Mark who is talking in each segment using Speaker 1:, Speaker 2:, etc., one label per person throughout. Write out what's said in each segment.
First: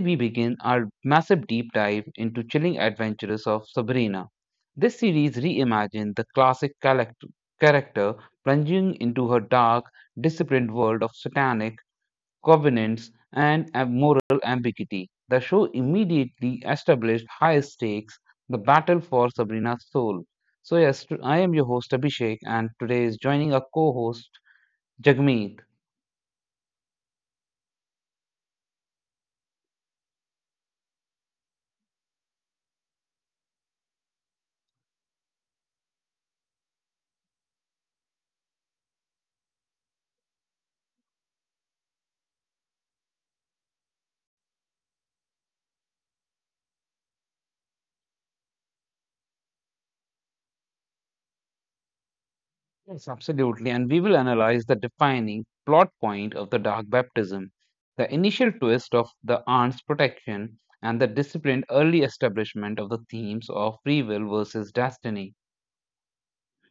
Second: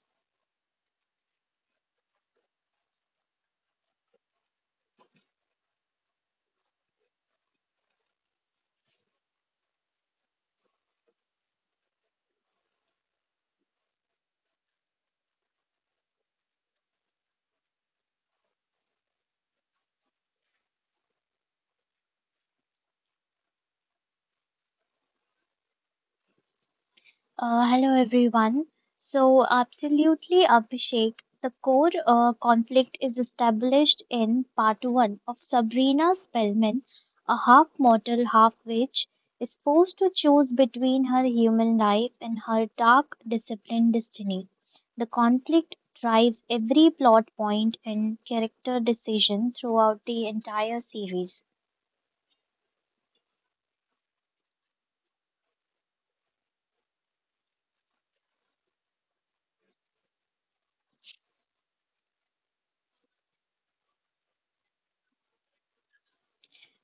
Speaker 1: we begin our massive deep dive into chilling adventures of Sabrina. This series reimagined the classic character plunging into her dark, disciplined world of satanic covenants and moral ambiguity. The show immediately established high stakes, the battle for Sabrina's soul. So yes, I am your host Abhishek and today is joining our co-host Jagmeet.
Speaker 2: Hello everyone. So, absolutely, Abhishek. The core conflict is established in part one of Sabrina Spellman, a half mortal, half witch, is forced to choose between her human life and her dark, disciplined destiny. The conflict drives every plot point and character decision throughout the entire series.
Speaker 1: Yes, absolutely. And we will analyze the defining plot point of the dark baptism, the initial twist of the aunt's protection, and the disciplined early establishment of the themes of free will versus destiny.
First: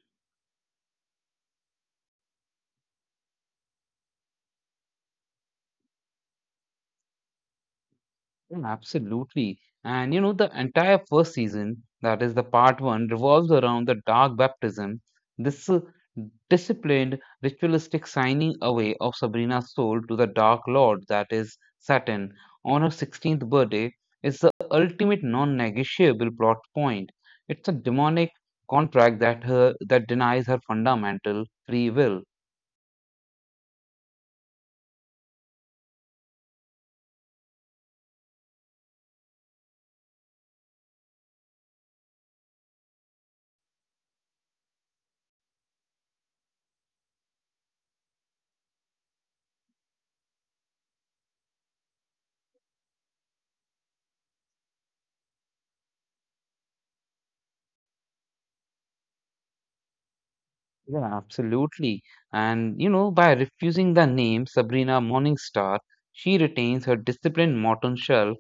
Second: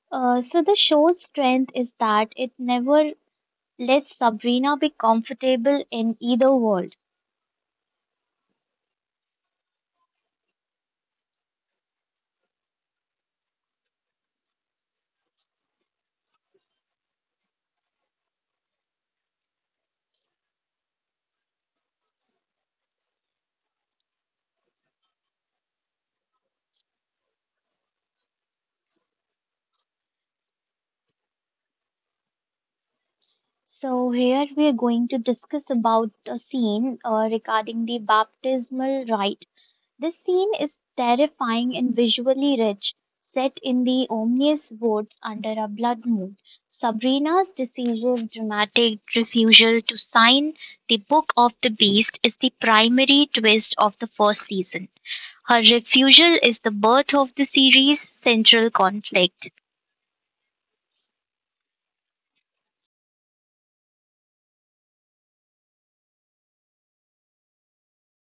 Speaker 2: So the show's strength is that it never let Sabrina be comfortable in either world.
Speaker 1: Yeah, absolutely. And you know, the entire first season, that is the part one, revolves around the dark baptism, this disciplined, ritualistic signing away of Sabrina's soul to the Dark Lord, that is Saturn, on her 16th birthday, is the ultimate non-negotiable plot point. It's a demonic contract that denies her fundamental free will.
Speaker 2: So here we are going to discuss about a scene regarding the baptismal rite. This scene is terrifying and visually rich, set in the ominous woods under a blood moon. Sabrina's decisive, dramatic refusal to sign the Book of the Beast is the primary twist of the first season. Her refusal is the birth of the series' central conflict.
Speaker 1: Yeah, absolutely. And you know, by refusing the name Sabrina Morningstar, she retains her disciplined modern self,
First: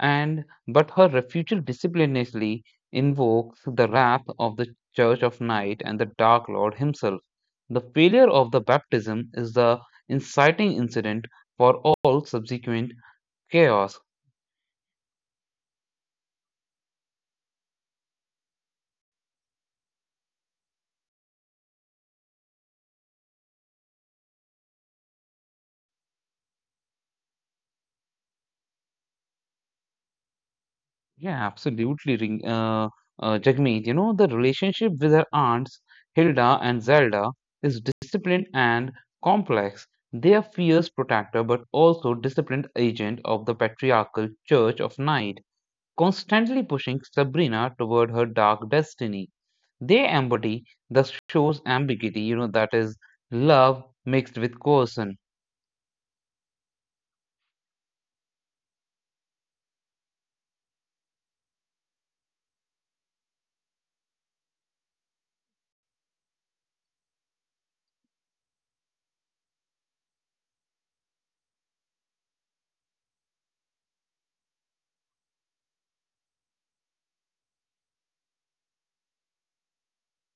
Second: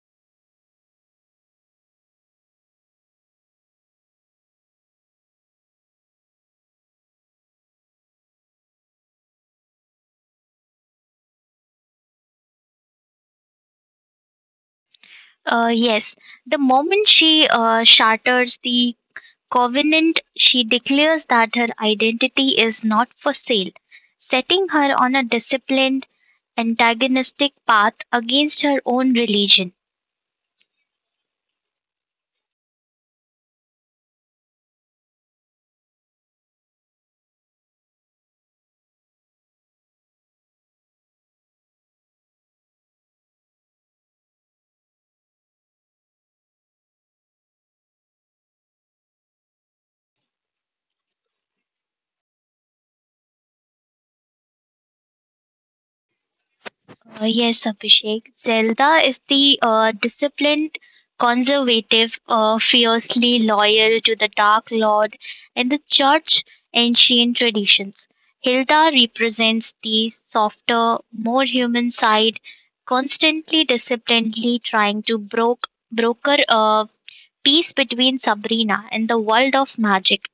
Speaker 1: and but her refusal disciplinarily invokes the wrath of the Church of Night and the Dark Lord himself. The failure of the baptism is the inciting incident for all subsequent chaos.
Speaker 2: Yes, the moment she shatters the covenant, she declares that her identity is not for sale, setting her on a disciplined, antagonistic path against her own religion.
Speaker 1: Yeah, absolutely. Jagmeet, you know, the relationship with her aunts, Hilda and Zelda, is disciplined and complex. They are fierce protector but also disciplined agent of the patriarchal church of night, constantly pushing Sabrina toward her dark destiny. They embody the show's ambiguity, you know, that is love mixed with coercion.
Speaker 2: Yes, Abhishek. Zelda is the disciplined, conservative, fiercely loyal to the Dark Lord and the Church ancient traditions. Hilda represents the softer, more human side, constantly disciplinedly trying to broker a peace between Sabrina and the world of magic.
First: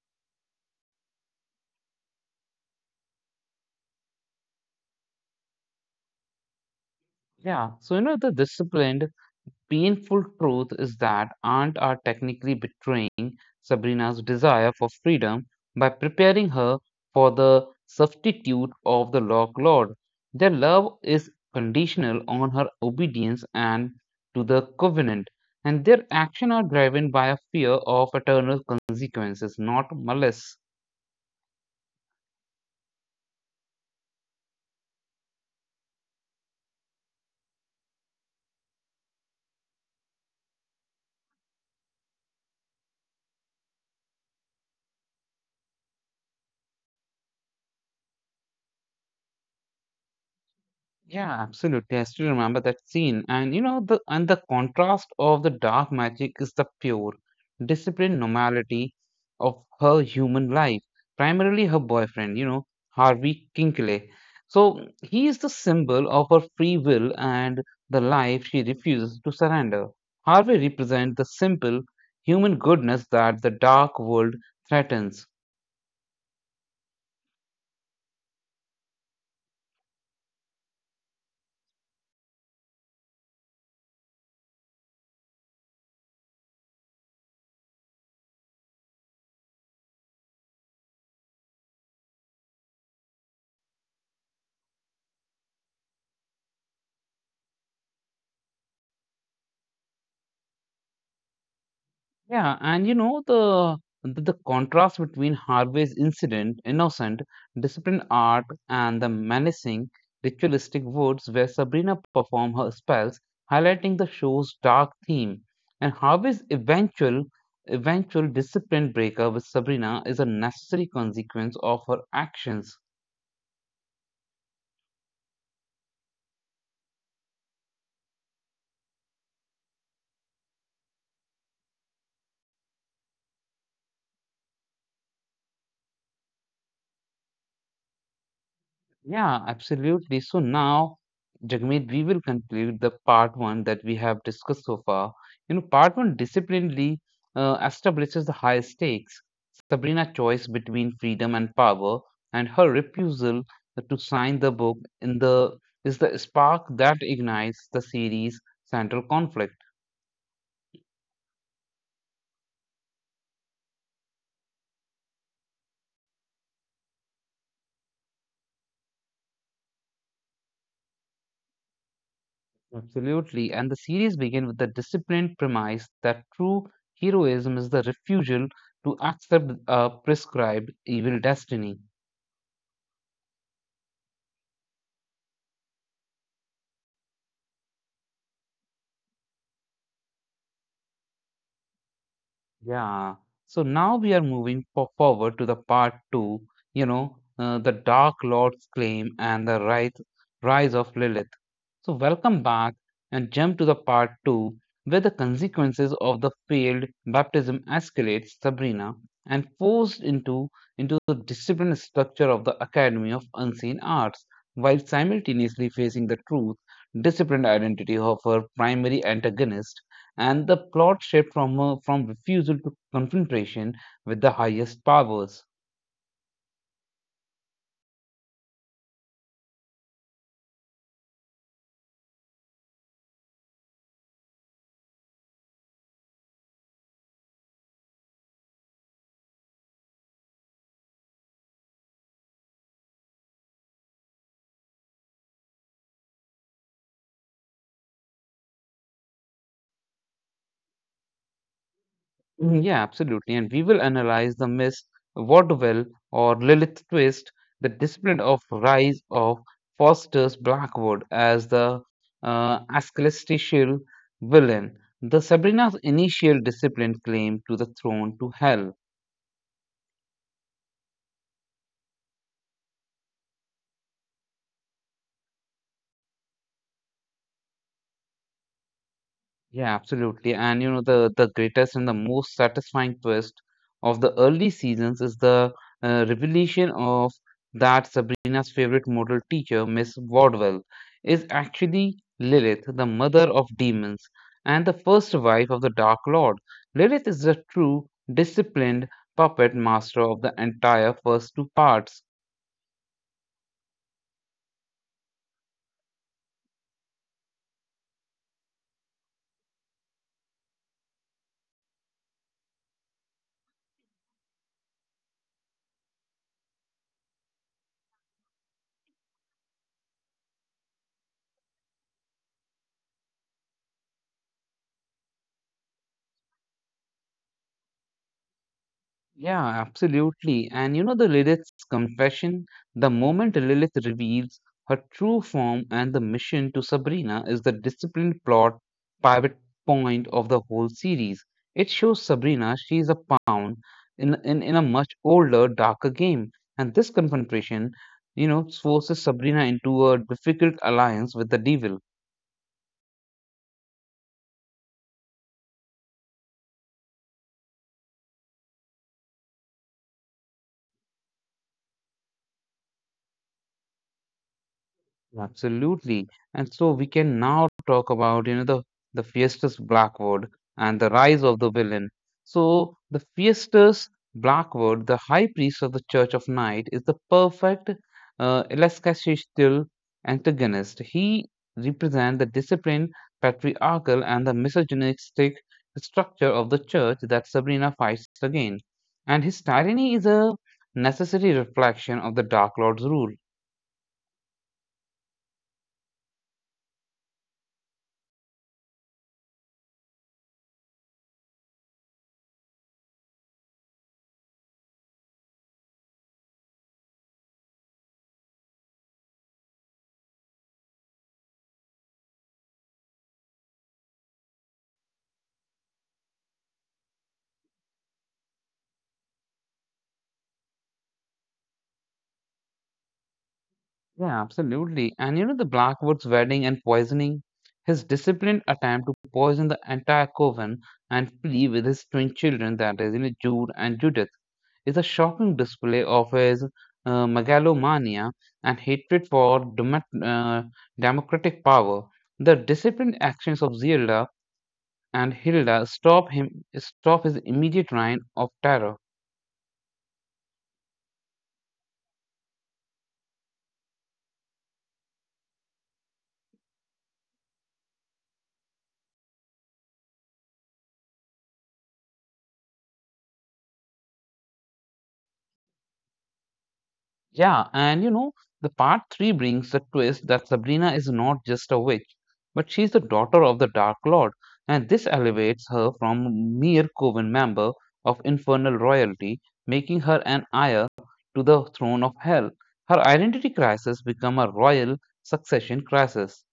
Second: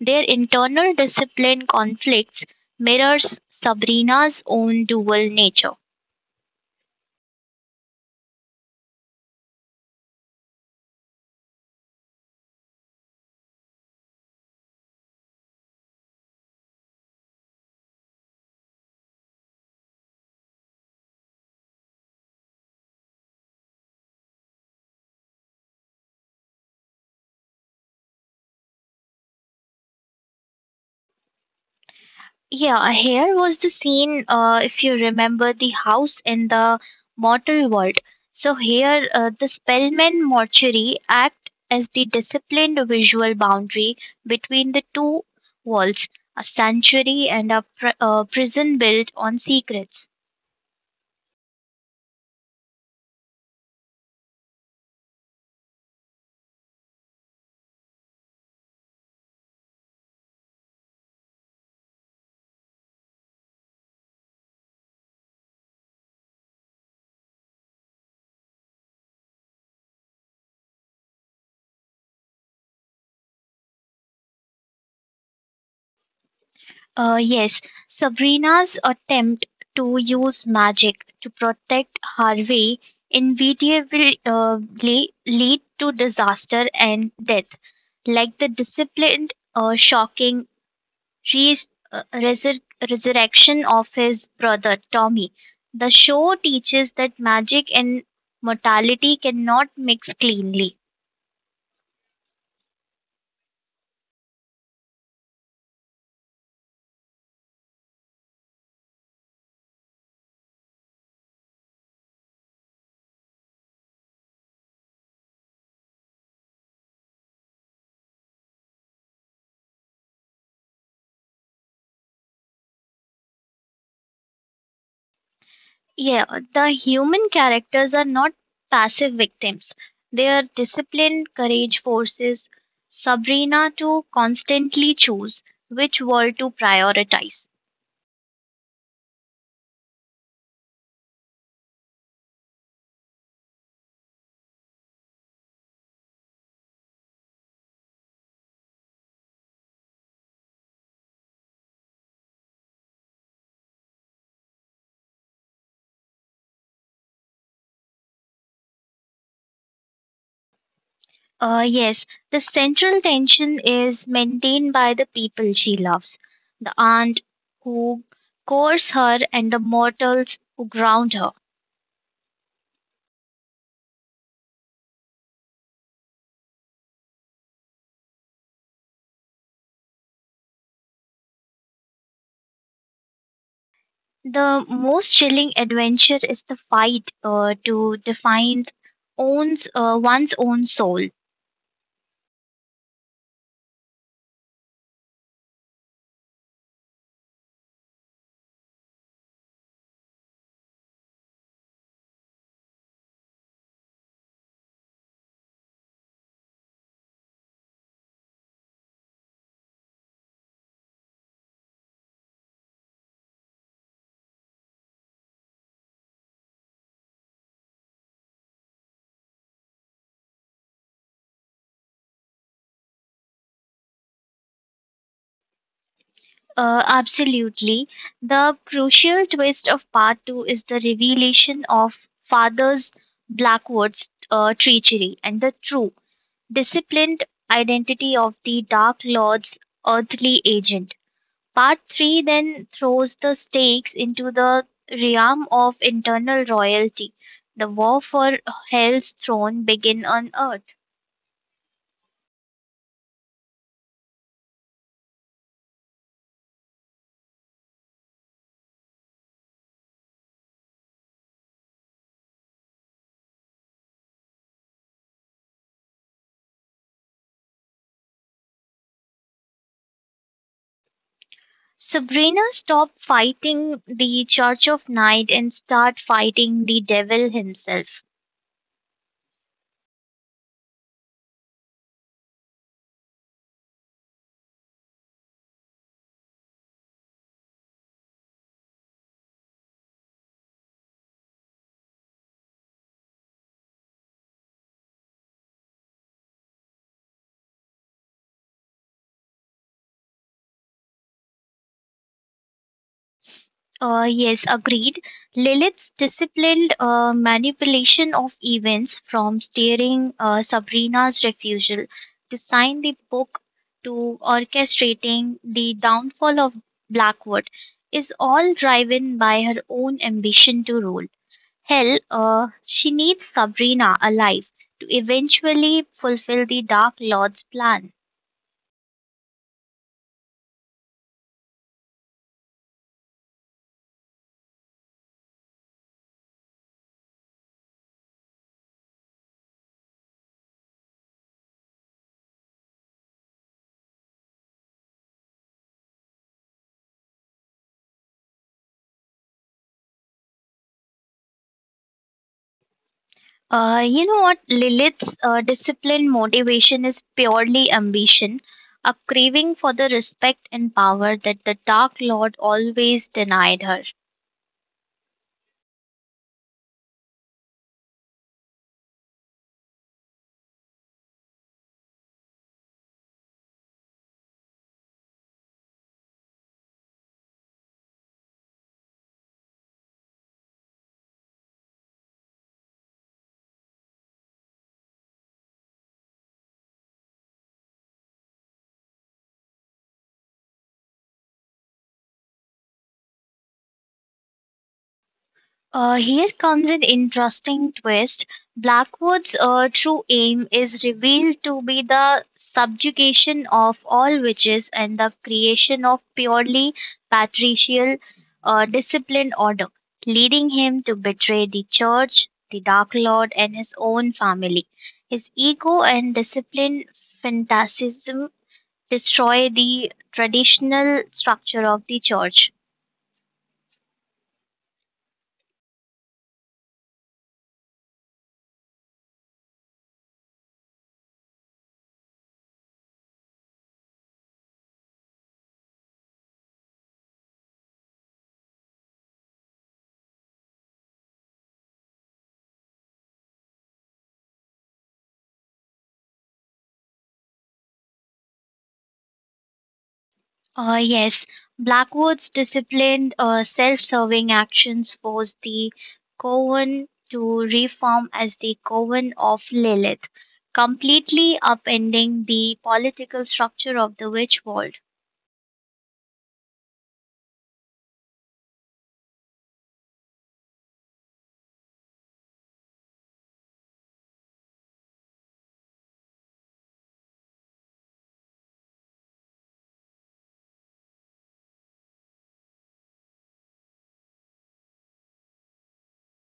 Speaker 2: Their internal discipline conflicts mirrors Sabrina's own dual nature.
Speaker 1: Yeah, so you know, the disciplined painful truth is that Aunt are technically betraying Sabrina's desire for freedom by preparing her for the substitute of the Lock Lord. Their love is conditional on her obedience and to the covenant, and their actions are driven by a fear of eternal consequences, not malice.
Speaker 2: Yeah, here was the scene, if you remember the house in the mortal world. So, here the Spellman mortuary act as the disciplined visual boundary between the two walls, a sanctuary and a prison built on secrets.
Speaker 1: Yeah, absolutely. I still remember that scene. And you know, the contrast of the dark magic is the pure, disciplined normality of her human life, primarily her boyfriend, you know, Harvey Kinkley. So he is the symbol of her free will and the life she refuses to surrender. Harvey represents the simple human goodness that the dark world threatens.
Speaker 2: Yes, Sabrina's attempt to use magic to protect Harvey inevitably lead to disaster and death. Like the disciplined, shocking res- uh, resur- resurrection of his brother Tommy, the show teaches that magic and mortality cannot mix cleanly.
Speaker 1: Yeah, and you know the contrast between Harvey's incident, innocent, disciplined art, and the menacing, ritualistic woods where Sabrina performed her spells, highlighting the show's dark theme. And Harvey's eventual discipline breaker with Sabrina is a necessary consequence of her actions.
Speaker 2: Yeah, the human characters are not passive victims. They are disciplined courage forces. Sabrina to constantly choose which world to prioritize.
Speaker 1: Yeah, absolutely. So now, Jagmeet, we will conclude the part one that we have discussed so far. You know, part one disciplinedly establishes the high stakes. Sabrina's choice between freedom and power, and her refusal to sign the book in the is the spark that ignites the series' central conflict.
Speaker 2: Yes, the central tension is maintained by the people she loves the aunt who courts her and the mortals who ground her.
Speaker 1: Absolutely, and the series begins with the disciplined premise that true heroism is the refusal to accept a prescribed evil destiny.
Speaker 2: The most chilling adventure is the fight to define one's own soul.
Speaker 1: Yeah. So now we are moving forward to the part two, you know, the Dark Lord's claim and the rise of Lilith. So welcome back and jump to the part two, where the consequences of the failed baptism escalates Sabrina and forced into the disciplined structure of the Academy of Unseen Arts, while simultaneously facing the truth, disciplined identity of her primary antagonist and the plot shift from refusal to confrontation with the highest powers.
Speaker 2: Absolutely. The crucial twist of part two is the revelation of Father's Blackwood's treachery and the true disciplined identity of the Dark Lord's earthly agent. Part 3 then throws the stakes into the realm of internal royalty. The war for Hell's throne begins on Earth.
Speaker 1: Mhm. Yeah, absolutely. And we will analyze the Miss Vaudeville or Lilith twist, the discipline of rise of Foster's Blackwood as the ecclesiastical villain, the Sabrina's initial discipline claim to the throne to hell.
Speaker 2: Sabrina stops fighting the Church of Night and starts fighting the devil himself.
Speaker 1: Yeah, absolutely. And you know, the greatest and the most satisfying twist of the early seasons is the revelation of that Sabrina's favorite model teacher, Miss Wardwell, is actually Lilith, the mother of demons and the first wife of the Dark Lord. Lilith is the true disciplined puppet master of the entire first two parts.
Speaker 2: Yes, agreed. Lilith's disciplined manipulation of events from steering Sabrina's refusal to sign the book to orchestrating the downfall of Blackwood is all driven by her own ambition to rule. Hell, she needs Sabrina alive to eventually fulfill the Dark Lord's plan.
Speaker 1: Yeah, absolutely. And you know the Lilith's confession, the moment Lilith reveals her true form and the mission to Sabrina is the disciplined plot pivot point of the whole series. It shows Sabrina she is a pawn in a much older, darker game. And this confrontation, you know, forces Sabrina into a difficult alliance with the devil.
Speaker 2: You know what? Lilith's disciplined motivation is purely ambition, a craving for the respect and power that the Dark Lord always denied her.
Speaker 1: Absolutely. And so we can now talk about, you know, the Fiesta's Blackwood and the rise of the villain. So the Fiesta's Blackwood, the high priest of the Church of Night, is the perfect elasticity antagonist. He represents the disciplined, patriarchal, and the misogynistic structure of the church that Sabrina fights against. And his tyranny is a necessary reflection of the Dark Lord's rule.
Speaker 2: Here comes an interesting twist. Blackwood's true aim is revealed to be the subjugation of all witches and the creation of purely patricial disciplined order, leading him to betray the church, the Dark Lord, and his own family. His ego and disciplined fanaticism destroy the traditional structure of the church.
Speaker 1: Yeah, absolutely. And you know, the Blackwood's wedding and poisoning, his disciplined attempt to poison the entire coven and flee with his twin children, that is, you know, Jude and Judith, is a shocking display of his megalomania and hatred for democratic power. The disciplined actions of Zilda and Hilda stop his immediate reign of terror.
Speaker 2: Yes, Blackwood's disciplined, self serving actions forced the Coven to reform as the Coven of Lilith, completely upending the political structure of the witch world.
Speaker 1: Yeah, and you know, the part three brings the twist that Sabrina is not just a witch, but she's the daughter of the Dark Lord, and this elevates her from mere coven member of infernal royalty, making her an heir to the throne of hell. Her identity crisis become a royal succession crisis.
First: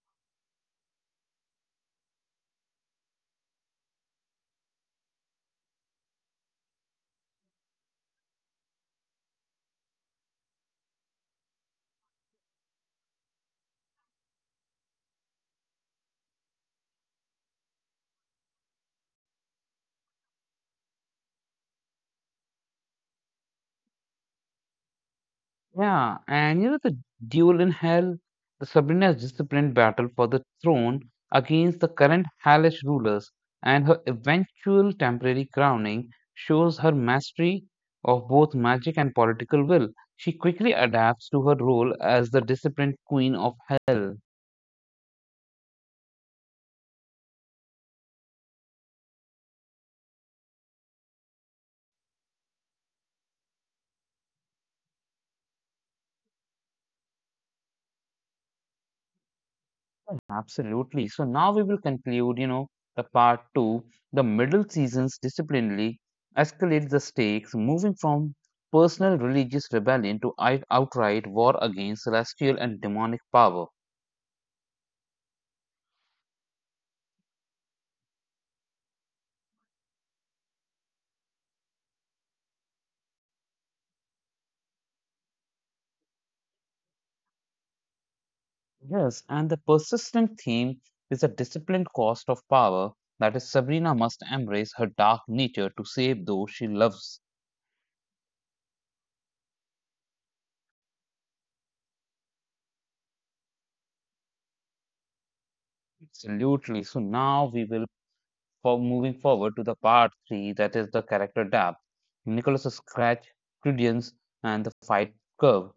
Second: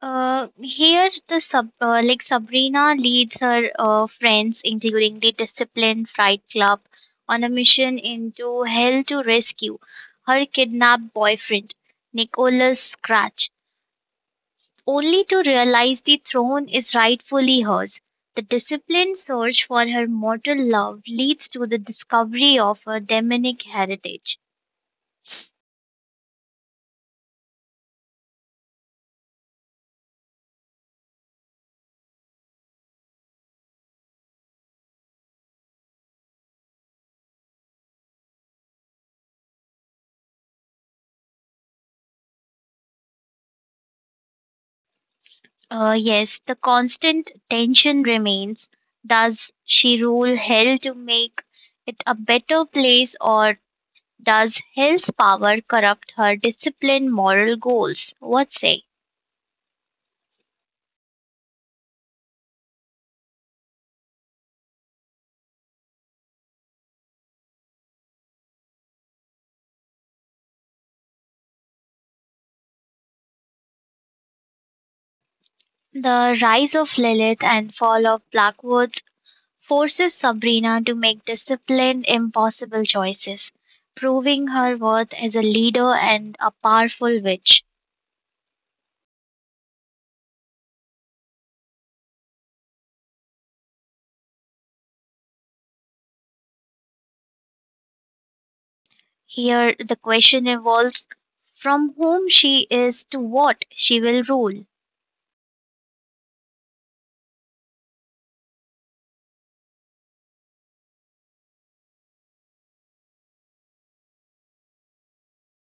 Speaker 2: Here, like Sabrina leads her friends, including the disciplined Fright Club, on a mission into hell to rescue her kidnapped boyfriend, Nicholas Scratch only to realize the throne is rightfully hers. The disciplined search for her mortal love leads to the discovery of her demonic heritage.
Speaker 1: Yeah, and you know the duel in hell, the Sabrina's disciplined battle for the throne against the current hellish rulers, and her eventual temporary crowning shows her mastery of both magic and political will. She quickly adapts to her role as the disciplined queen of hell.
Speaker 2: Yes, the constant tension remains. Does she rule hell to make it a better place, or does hell's power corrupt her disciplined moral goals? What say?
Speaker 1: Absolutely. So now we will conclude, you know, the part two, the middle seasons disciplinarily escalates the stakes, moving from personal religious rebellion to outright war against celestial and demonic power.
Speaker 2: The rise of Lilith and fall of Blackwood's forces Sabrina to make disciplined, impossible choices, proving her worth as a leader and a powerful witch.
Speaker 1: Yes, and the persistent theme is the disciplined cost of power. That is, Sabrina must embrace her dark nature to save those she loves.
Speaker 2: Here, the question evolves from whom she is to what she will rule.
Speaker 1: Absolutely. So now we will. For moving forward to the part three, that is the character depth, Nicholas' scratch, credence, and the fight curve.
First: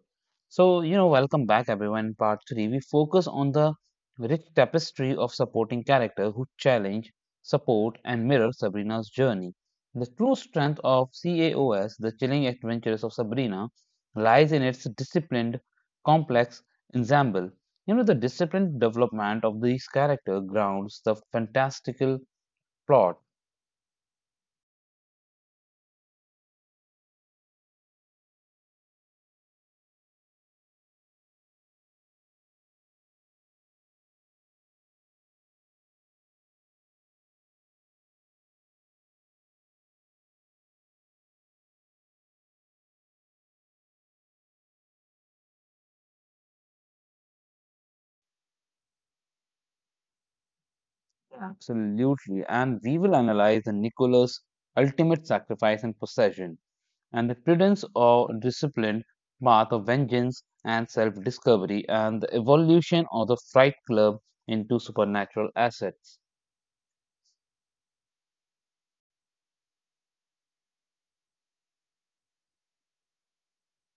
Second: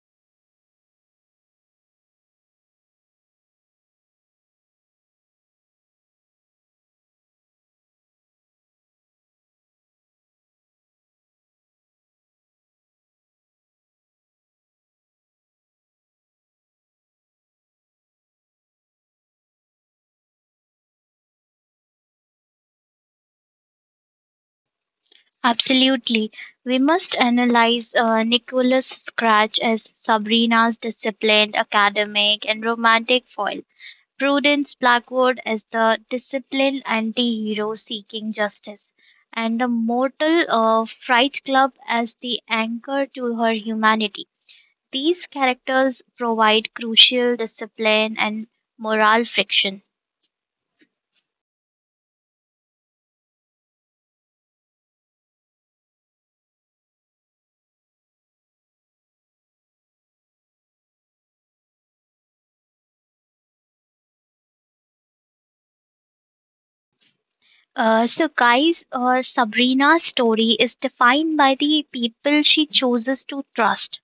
Speaker 1: So, you know, welcome back everyone. In part three, we focus on the rich tapestry of supporting character who challenge, support, and mirror Sabrina's journey. The true strength of CAOS, the chilling adventures of Sabrina, lies in its disciplined, complex ensemble. You know, the disciplined development of these characters grounds the fantastical plot.
Speaker 2: Absolutely. We must analyze Nicholas Scratch as Sabrina's disciplined, academic, and romantic foil. Prudence Blackwood is the disciplined anti-hero seeking justice, and the mortal Fright Club as the anchor to her humanity. These characters provide crucial discipline and moral friction.
Speaker 1: Absolutely. And we will analyze the Nicholas' ultimate sacrifice and possession, and the prudence or disciplined path of vengeance and self discovery, and the evolution of the Fright Club into supernatural assets.
Speaker 2: So, guys, Sabrina's story is defined by the people she chooses to trust.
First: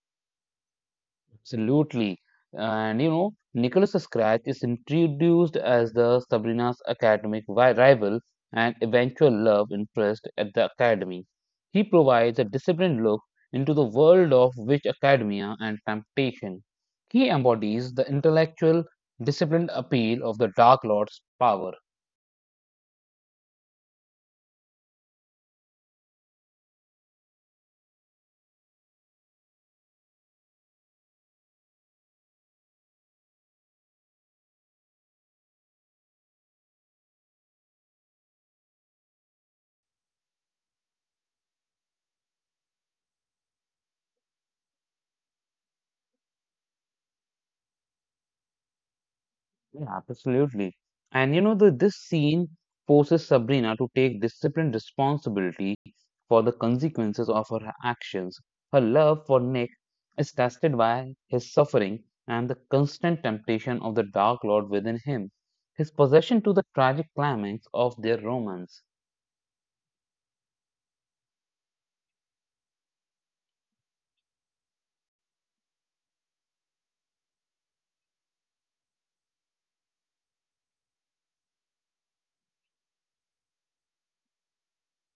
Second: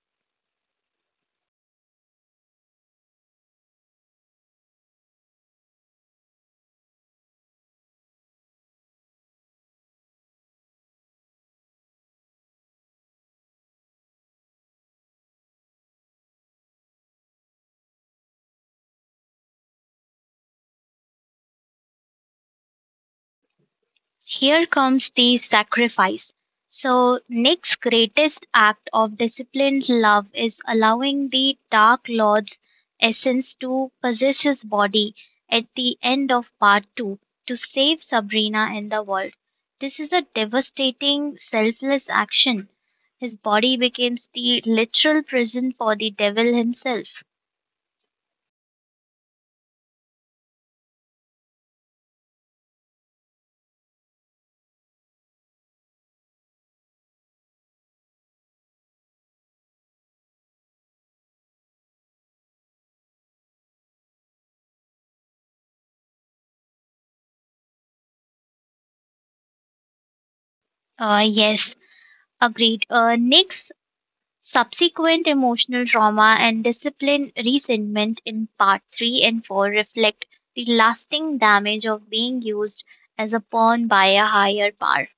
Speaker 1: Absolutely. And you know, Nicholas Scratch is introduced as the Sabrina's academic rival and eventual love interest at the academy. He provides a disciplined look into the world of witch academia and temptation. He embodies the intellectual, disciplined appeal of the Dark Lord's power.
Speaker 2: Here comes the sacrifice. So, Nick's greatest act of disciplined love is allowing the Dark Lord's essence to possess his body at the end of part 2 to save Sabrina and the world. This is a devastating, selfless action. His body becomes the literal prison for the devil himself.
Speaker 1: Yeah, absolutely. And you know, this scene forces Sabrina to take disciplined responsibility for the consequences of her actions. Her love for Nick is tested by his suffering and the constant temptation of the Dark Lord within him, his possession to the tragic climax of their romance.
Speaker 2: Yes, agreed. Nick's subsequent emotional trauma and discipline resentment in Part Three and Four reflect the lasting damage of being used as a pawn by a higher power.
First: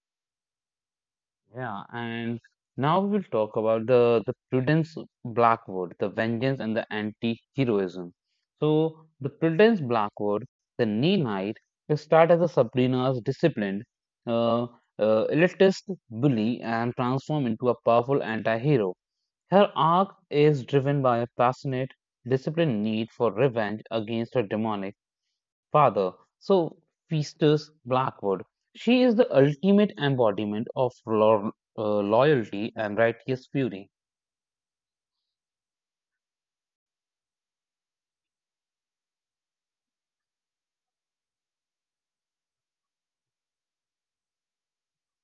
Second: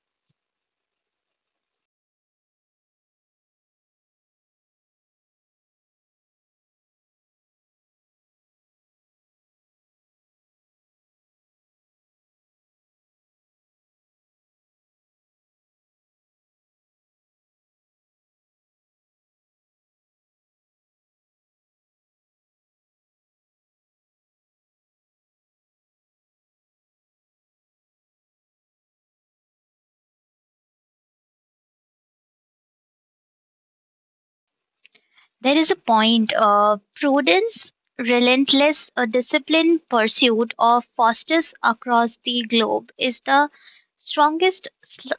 Speaker 1: Yeah, and now we will talk about the Prudence Blackwood, the vengeance and the anti-heroism. So the Prudence Blackwood, the Neil Knight, will start as a Sabrina's disciplined, uh, elitist bully and transform into a powerful anti-hero. Her arc is driven by a passionate, disciplined need for revenge against her demonic father, so Festus Blackwood. She is the ultimate embodiment of uh, loyalty and righteous fury.
Speaker 2: There is a point of prudence, relentless, a disciplined pursuit of fosters across the globe is the strongest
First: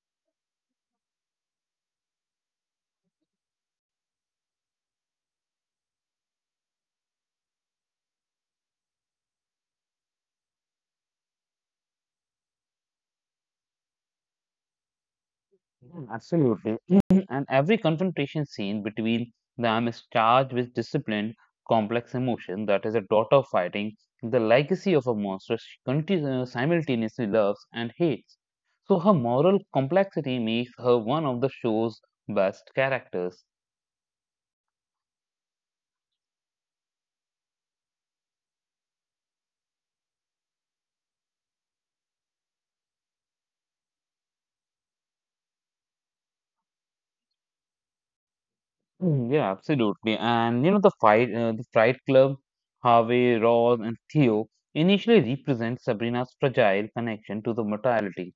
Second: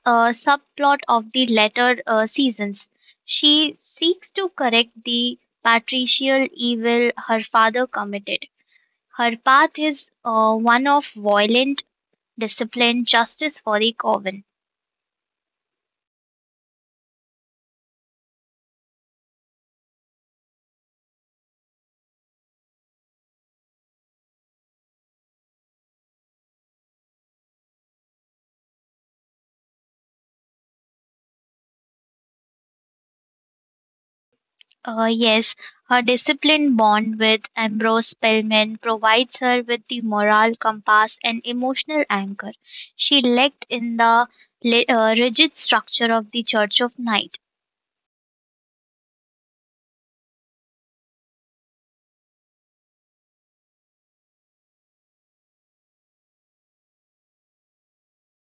Speaker 2: subplot of the latter seasons. She seeks to correct the patricial evil her father committed. Her path is one of violent, disciplined justice for the coven.
Speaker 1: Mm. Absolutely. Mhm. And every confrontation scene between them is charged with disciplined, complex emotion that is a daughter fighting the legacy of a monster she simultaneously loves and hates. So her moral complexity makes her one of the show's best characters.
Speaker 2: Yes, her disciplined bond with Ambrose Spellman provides her with the moral compass and emotional anchor she lacked in the rigid structure of the Church of Knights.
Speaker 1: Mm. Yeah, absolutely. And you know, the Fight Club, Harvey, Ross, and Theo initially represent Sabrina's fragile connection to the mortality,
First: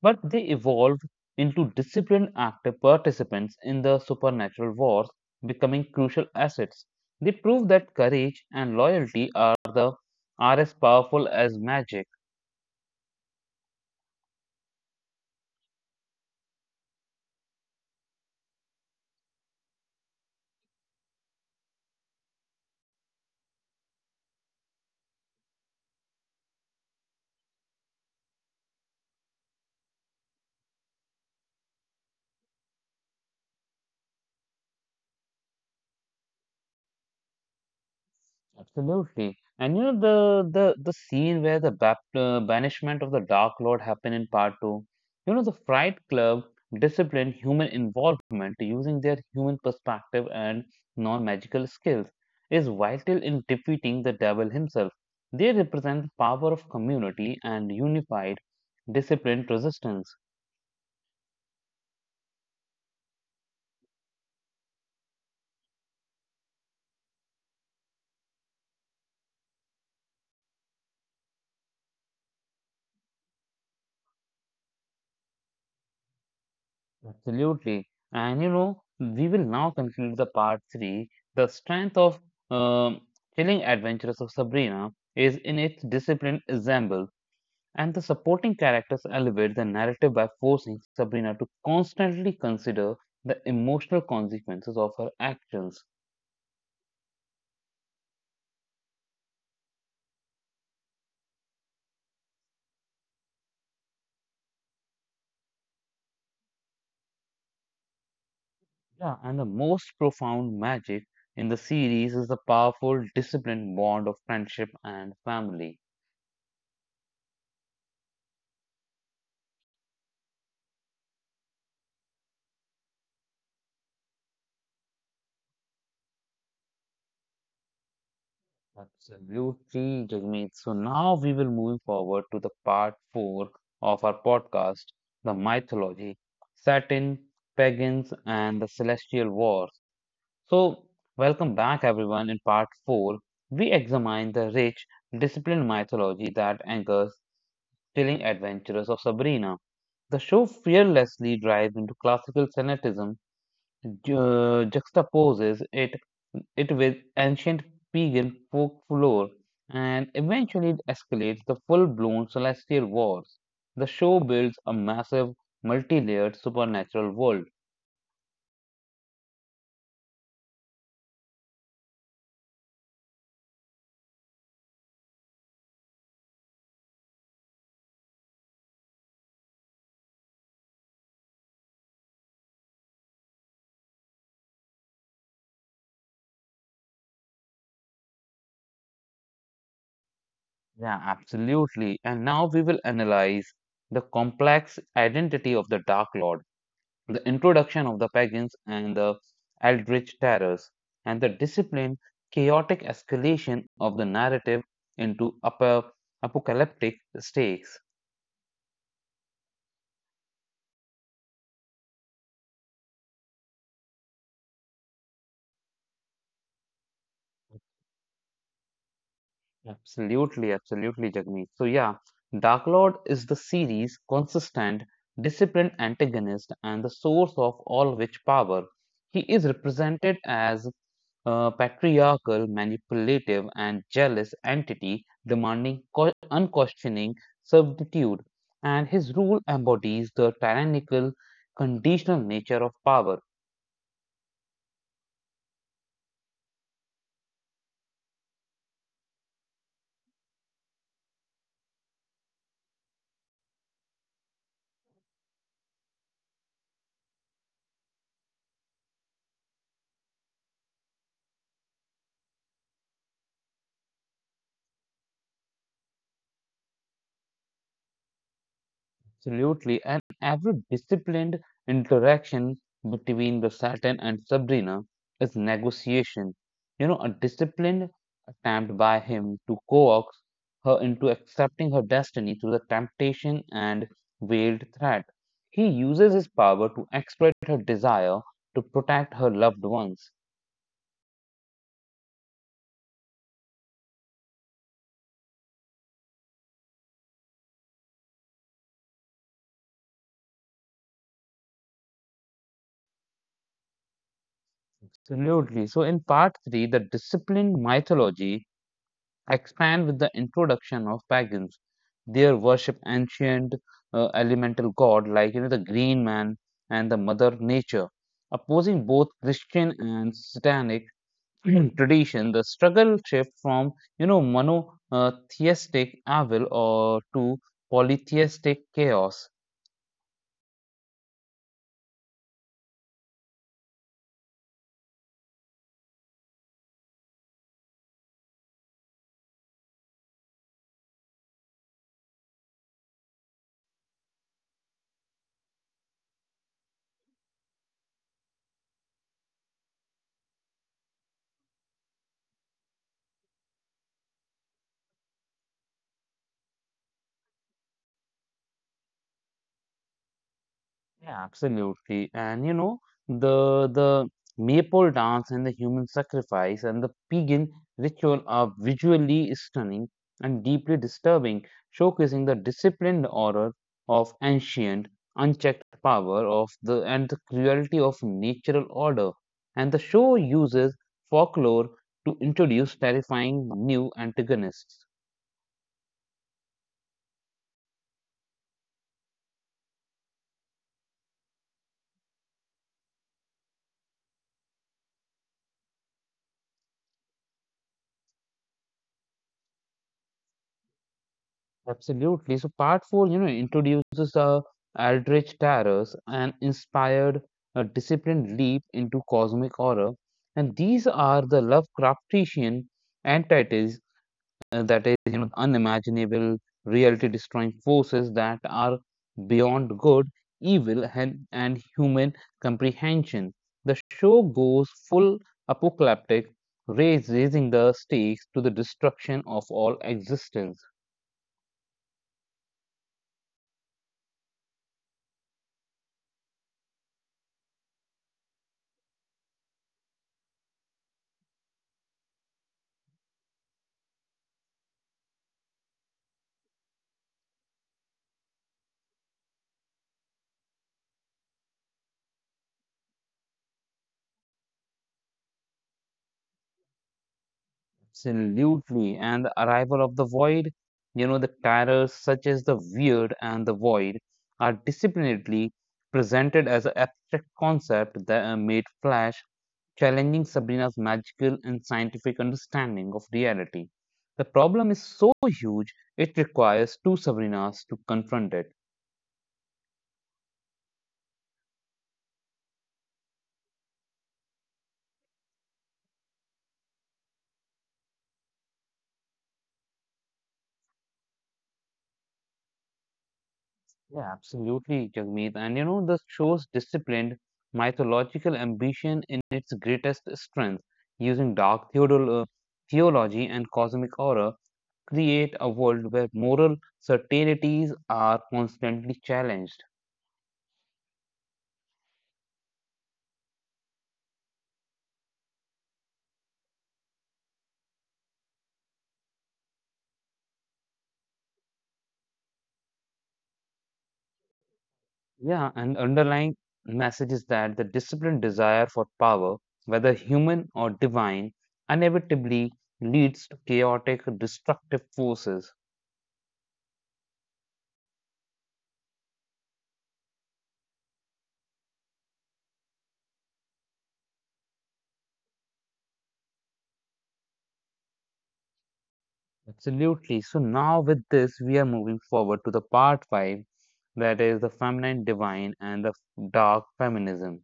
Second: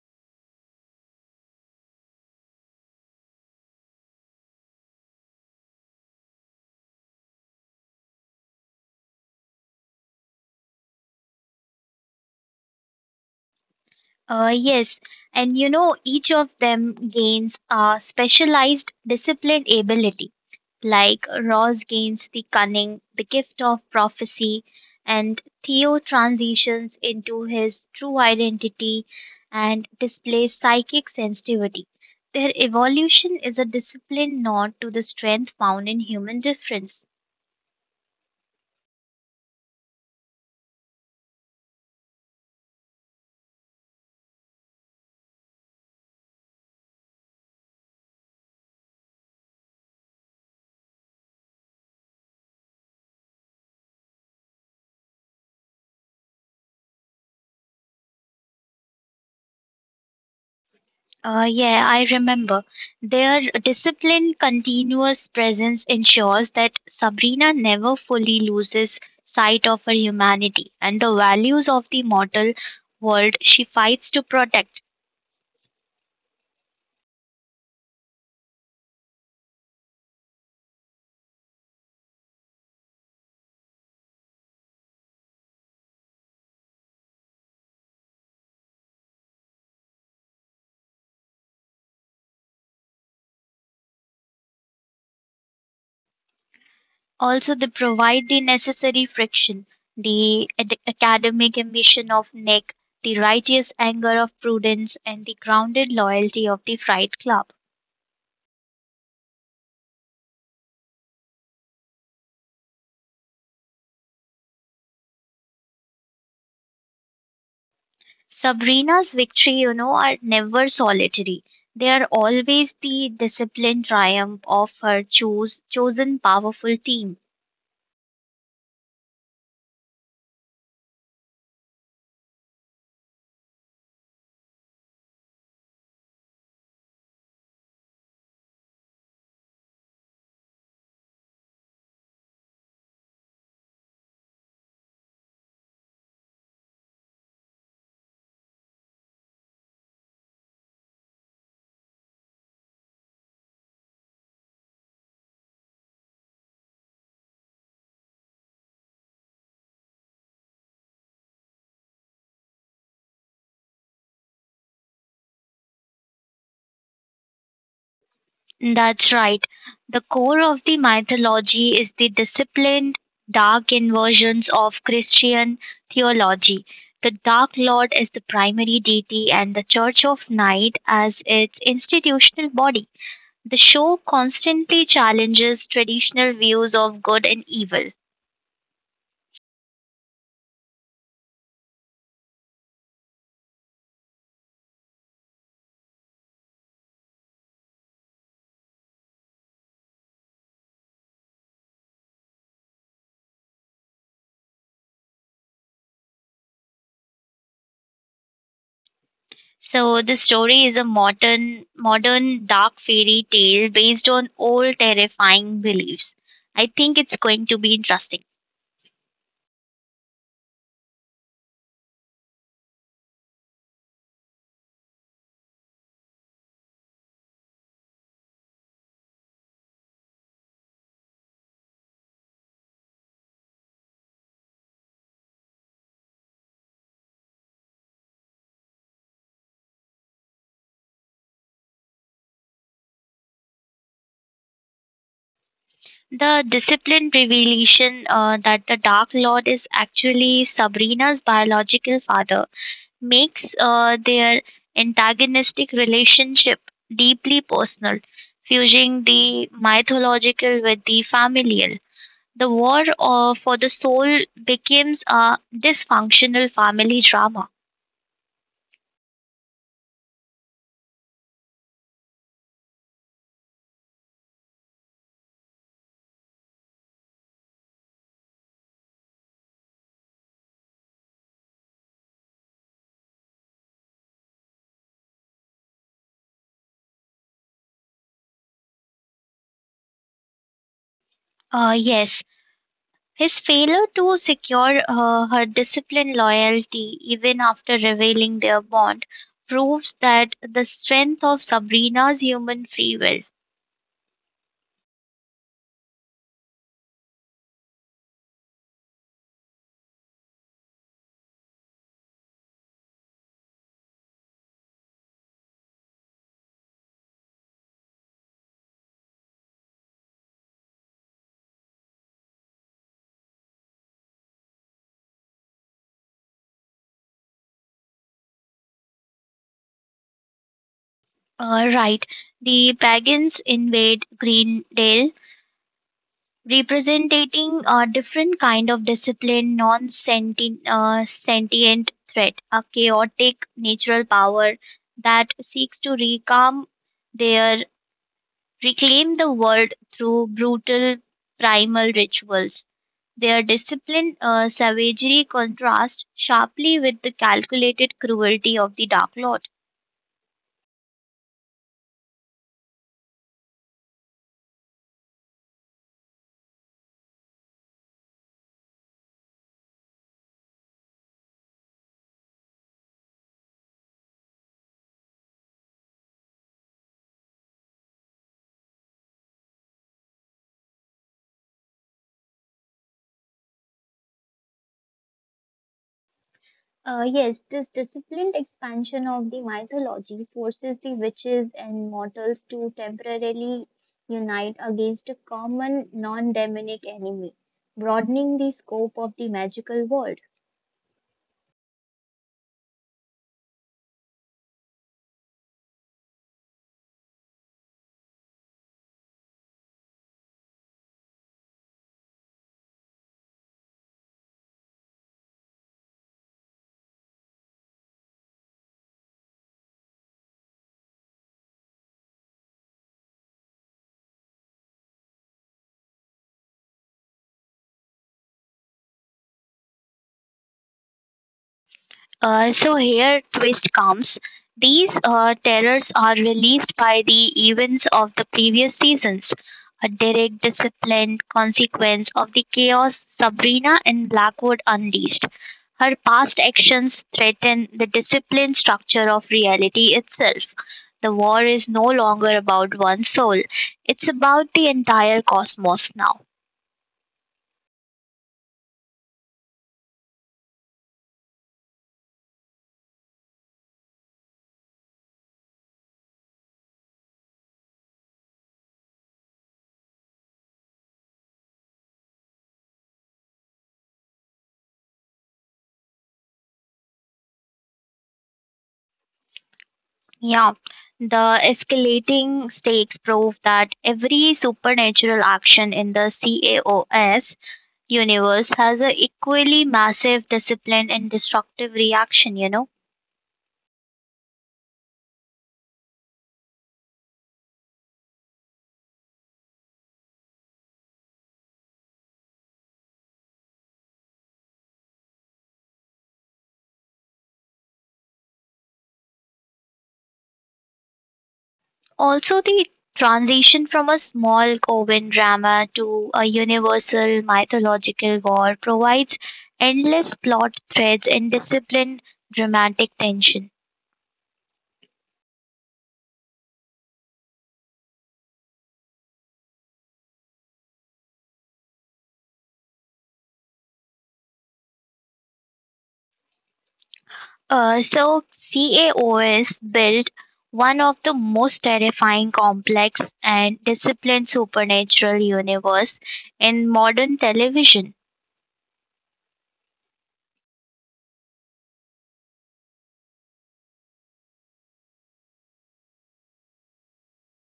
Speaker 1: but they evolved into disciplined active participants in the supernatural wars, becoming crucial assets. They prove that courage and loyalty are as powerful as magic.
Speaker 2: Yes, and you know, each of them gains a specialized disciplined ability. Like Ross gains the cunning, the gift of prophecy, and Theo transitions into his true identity and displays psychic sensitivity. Their evolution is a discipline not to the strength found in human difference.
Speaker 1: Absolutely. And you know the scene where the bap banishment of the Dark Lord happened in part two. You know the Fright Club disciplined human involvement using their human perspective and non-magical skills is vital in defeating the devil himself. They represent the power of community and unified, disciplined resistance.
Speaker 2: Yeah, I remember. Their disciplined, continuous presence ensures that Sabrina never fully loses sight of her humanity and the values of the mortal world she fights to protect.
Speaker 1: Absolutely. And you know, we will now conclude the part three. The strength of um, Chilling Adventures of Sabrina is in its disciplined ensemble, and the supporting characters elevate the narrative by forcing Sabrina to constantly consider the emotional consequences of her actions.
Speaker 2: Also, they provide the necessary friction, the academic ambition of Nick, the righteous anger of Prudence, and the grounded loyalty of the Fright Club.
Speaker 1: Yeah, and the most profound magic in the series is the powerful, disciplined bond of friendship and family.
Speaker 2: Sabrina's victory, are never solitary. They are always the disciplined triumph of her chosen powerful team.
Speaker 1: Absolutely, Jagmeet. So now we will move forward to the part four of our podcast, the mythology, Saturn, pagans, and the celestial wars. So, welcome back, everyone. In part four, we examine the rich, disciplined mythology that anchors thrilling adventures of Sabrina. The show fearlessly dives into classical fanaticism juxtaposes it it with ancient pagan folklore, and eventually it escalates the full-blown celestial wars. The show builds a massive, multi-layered supernatural world.
Speaker 2: That's right. The core of the mythology is the disciplined, dark inversions of Christian theology. The Dark Lord is the primary deity and the Church of Night as its institutional body. The show constantly challenges traditional views of good and evil.
Speaker 1: Yeah, absolutely. And now we will analyze the complex identity of the Dark Lord, the introduction of the pagans and the eldritch terrors, and the disciplined, chaotic escalation of the narrative into apocalyptic stakes.
Speaker 2: So the story is a modern dark fairy tale based on old terrifying beliefs. I think it's going to be interesting.
Speaker 1: Absolutely, absolutely, Jagmeet. So yeah, Dark Lord is the series' consistent, disciplined antagonist and the source of all witch power. He is represented as a patriarchal, manipulative, and jealous entity demanding unquestioning servitude, and his rule embodies the tyrannical, conditional nature of power.
Speaker 2: The disciplined revelation that the Dark Lord is actually Sabrina's biological father makes their antagonistic relationship deeply personal, fusing the mythological with the familial. The war for the soul becomes a dysfunctional family drama.
Speaker 1: Absolutely. And every disciplined interaction between the Saturn and Sabrina is negotiation. You know, a disciplined attempt by him to coax her into accepting her destiny through the temptation and veiled threat. He uses his power to exploit her desire to protect her loved ones.
Speaker 2: Yes, his failure to secure her discipline loyalty, even after revealing their bond, proves that the strength of Sabrina's human free will.
Speaker 1: Absolutely. So, in part three, the disciplined mythology expand with the introduction of pagans. They worship ancient elemental god like you know the green man and the mother nature, opposing both Christian and satanic tradition. The struggle shift from you know monotheistic evil or to polytheistic chaos.
Speaker 2: Right, the pagans invade Greendale, representing a different kind of discipline, non-sentient sentient threat, a chaotic natural power that seeks to their reclaim the world through brutal primal rituals. Their disciplined savagery contrasts sharply with the calculated cruelty of the Dark Lord.
Speaker 1: Yeah, absolutely. And you know, the maple dance and the human sacrifice and the pagan ritual are visually stunning and deeply disturbing, showcasing the disciplined horror of ancient, unchecked power of the and the cruelty of natural order. And the show uses folklore to introduce terrifying new antagonists.
Speaker 2: Yes, this disciplined expansion of the mythology forces the witches and mortals to temporarily unite against a common non demonic enemy, broadening the scope of the magical world.
Speaker 1: Absolutely. So part four, you know, introduces the Eldritch Terrors, an inspired, disciplined leap into cosmic horror, and these are the Lovecraftian entities that is, you know, unimaginable, reality-destroying forces that are beyond good, evil, and human comprehension. The show goes full apocalyptic, raising the stakes to the destruction of all existence.
Speaker 2: So here twist comes. These terrors are released by the events of the previous seasons, a direct disciplined consequence of the chaos Sabrina and Blackwood unleashed. Her past actions threaten the disciplined structure of reality itself. The war is no longer about one soul, it's about the entire cosmos now.
Speaker 1: Absolutely. And the arrival of the void, you know, the terrors such as the weird and the void are disciplinedly presented as an abstract concept that made Flash, challenging Sabrina's magical and scientific understanding of reality. The problem is so huge, it requires two Sabrinas to confront it.
Speaker 2: Yeah, the escalating stakes prove that every supernatural action in the CAOS universe has an equally massive discipline and destructive reaction.
Speaker 1: Yeah, absolutely, Jagmeet. And you know, this show's disciplined mythological ambition in its greatest strength, using dark theology and cosmic horror, create a world where moral certainties are constantly challenged.
Speaker 2: Also, the transition from a small Coven drama to a universal mythological war provides endless plot threads and disciplined dramatic tension.
Speaker 1: Yeah, and underlying message is that the disciplined desire for power, whether human or divine, inevitably leads to chaotic, destructive forces.
Speaker 2: So CAO built one of the most terrifying, complex, and disciplined supernatural universe in modern television.
Speaker 1: Absolutely. So now with this, we are moving forward to the part five, that is the feminine divine and the dark feminism.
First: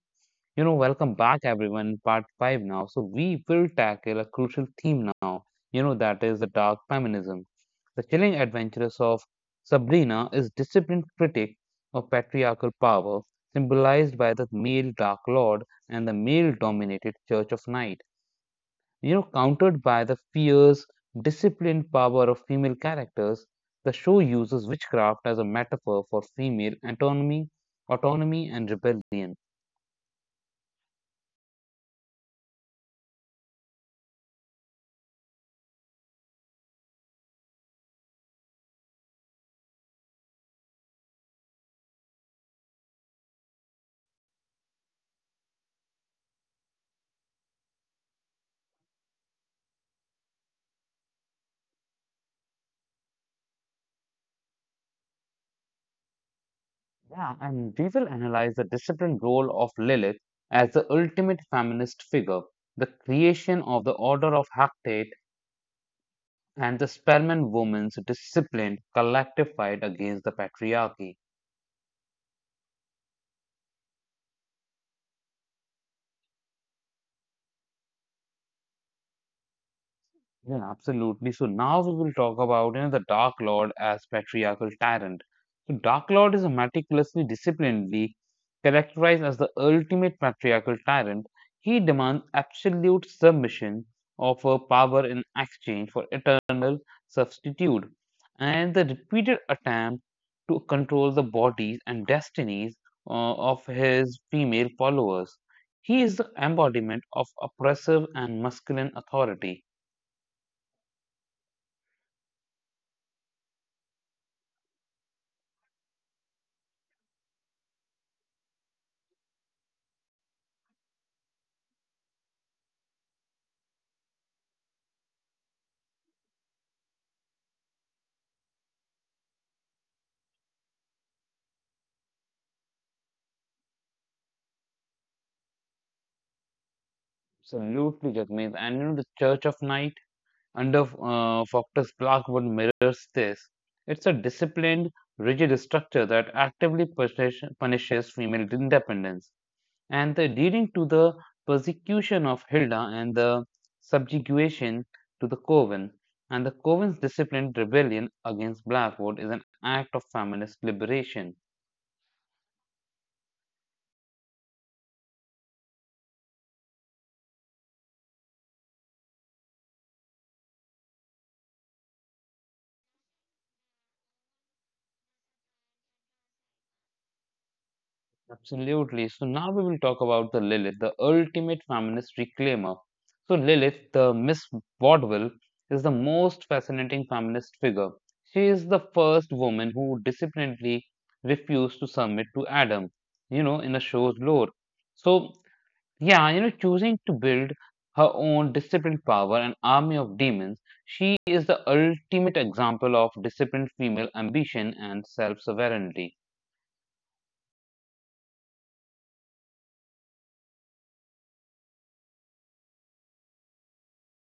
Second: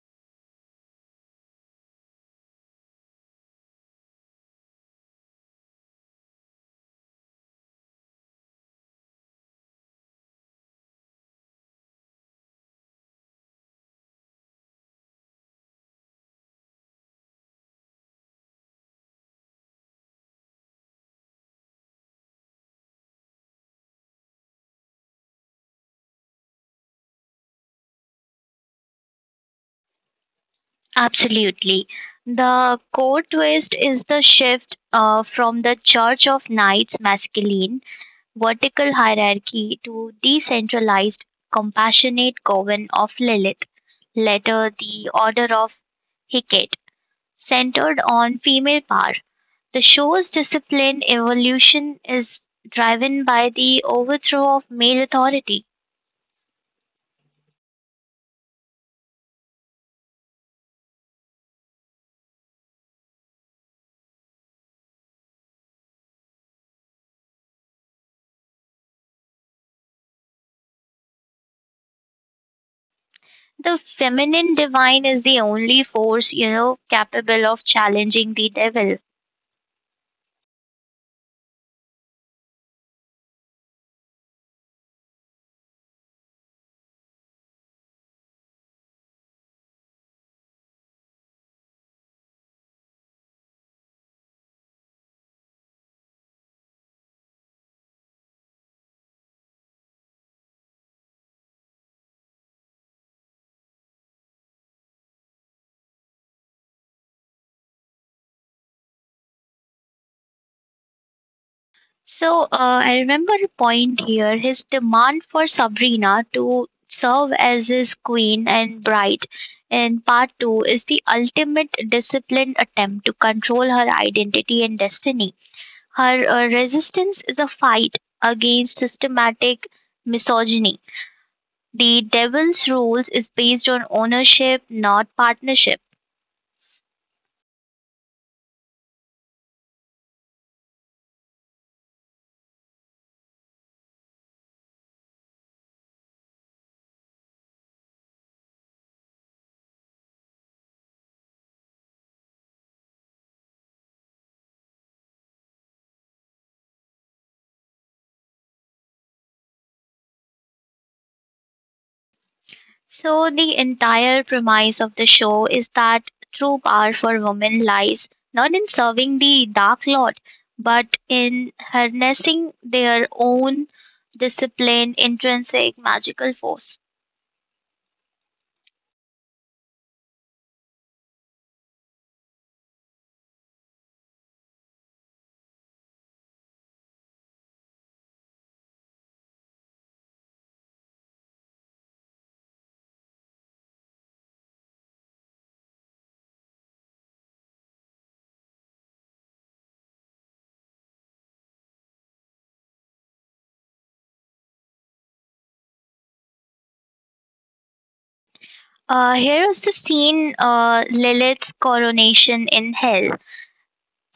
Speaker 1: You know, welcome back everyone in part five now. So we will tackle a crucial theme now, you know, that is the dark feminism. The chilling adventures of Sabrina is disciplined critic of patriarchal power, symbolized by the male dark lord and the male dominated church of night. You know, countered by the fierce, disciplined power of female characters, the show uses witchcraft as a metaphor for female autonomy and rebellion.
Speaker 2: Absolutely. The core twist is the shift from the Church of Knights masculine vertical hierarchy to decentralized, compassionate coven of Lilith, later the Order of Hecate, centered on female power. The show's disciplined evolution is driven by the overthrow of male authority.
Speaker 1: Yeah, and we will analyze the disciplined role of Lilith as the ultimate feminist figure, the creation of the Order of Hactate, and the Spellman woman's disciplined collective fight against the patriarchy.
Speaker 2: The feminine divine is the only force, capable of challenging the devil.
Speaker 1: Yeah, absolutely. So now we will talk about you know, the Dark Lord as patriarchal tyrant. So Dark Lord is a meticulously disciplinedly characterized as the ultimate patriarchal tyrant. He demands absolute submission, offer power in exchange for eternal substitute, and the repeated attempt to control the bodies and destinies of his female followers. He is the embodiment of oppressive and masculine authority.
Speaker 2: So I remember a point here his demand for Sabrina to serve as his queen and bride in part 2 is the ultimate disciplined attempt to control her identity and destiny. Her resistance is a fight against systematic misogyny. The Devil's Rules is based on ownership, not partnership.
Speaker 1: Absolutely, Jagmeet. And you know, the Church of Night under Faulkner's Blackwood mirrors this. It's a disciplined, rigid structure that actively punishes female independence, and the leading to the persecution of Hilda and the subjugation to the Coven. And the Coven's disciplined rebellion against Blackwood is an act of feminist liberation.
Speaker 2: So, the entire premise of the show is that true power for women lies not in serving the Dark Lord, but in harnessing their own disciplined, intrinsic magical force.
Speaker 1: Absolutely. So now we will talk about the Lilith, the ultimate feminist reclaimer. So Lilith, the Miss Vaudeville, is the most fascinating feminist figure. She is the first woman who disciplinedly refused to submit to Adam, you know, in a show's lore. So yeah, you know, choosing to build her own disciplined power, an army of demons, she is the ultimate example of disciplined female ambition and self-sovereignty.
Speaker 2: Here is the scene, Lilith's coronation in hell.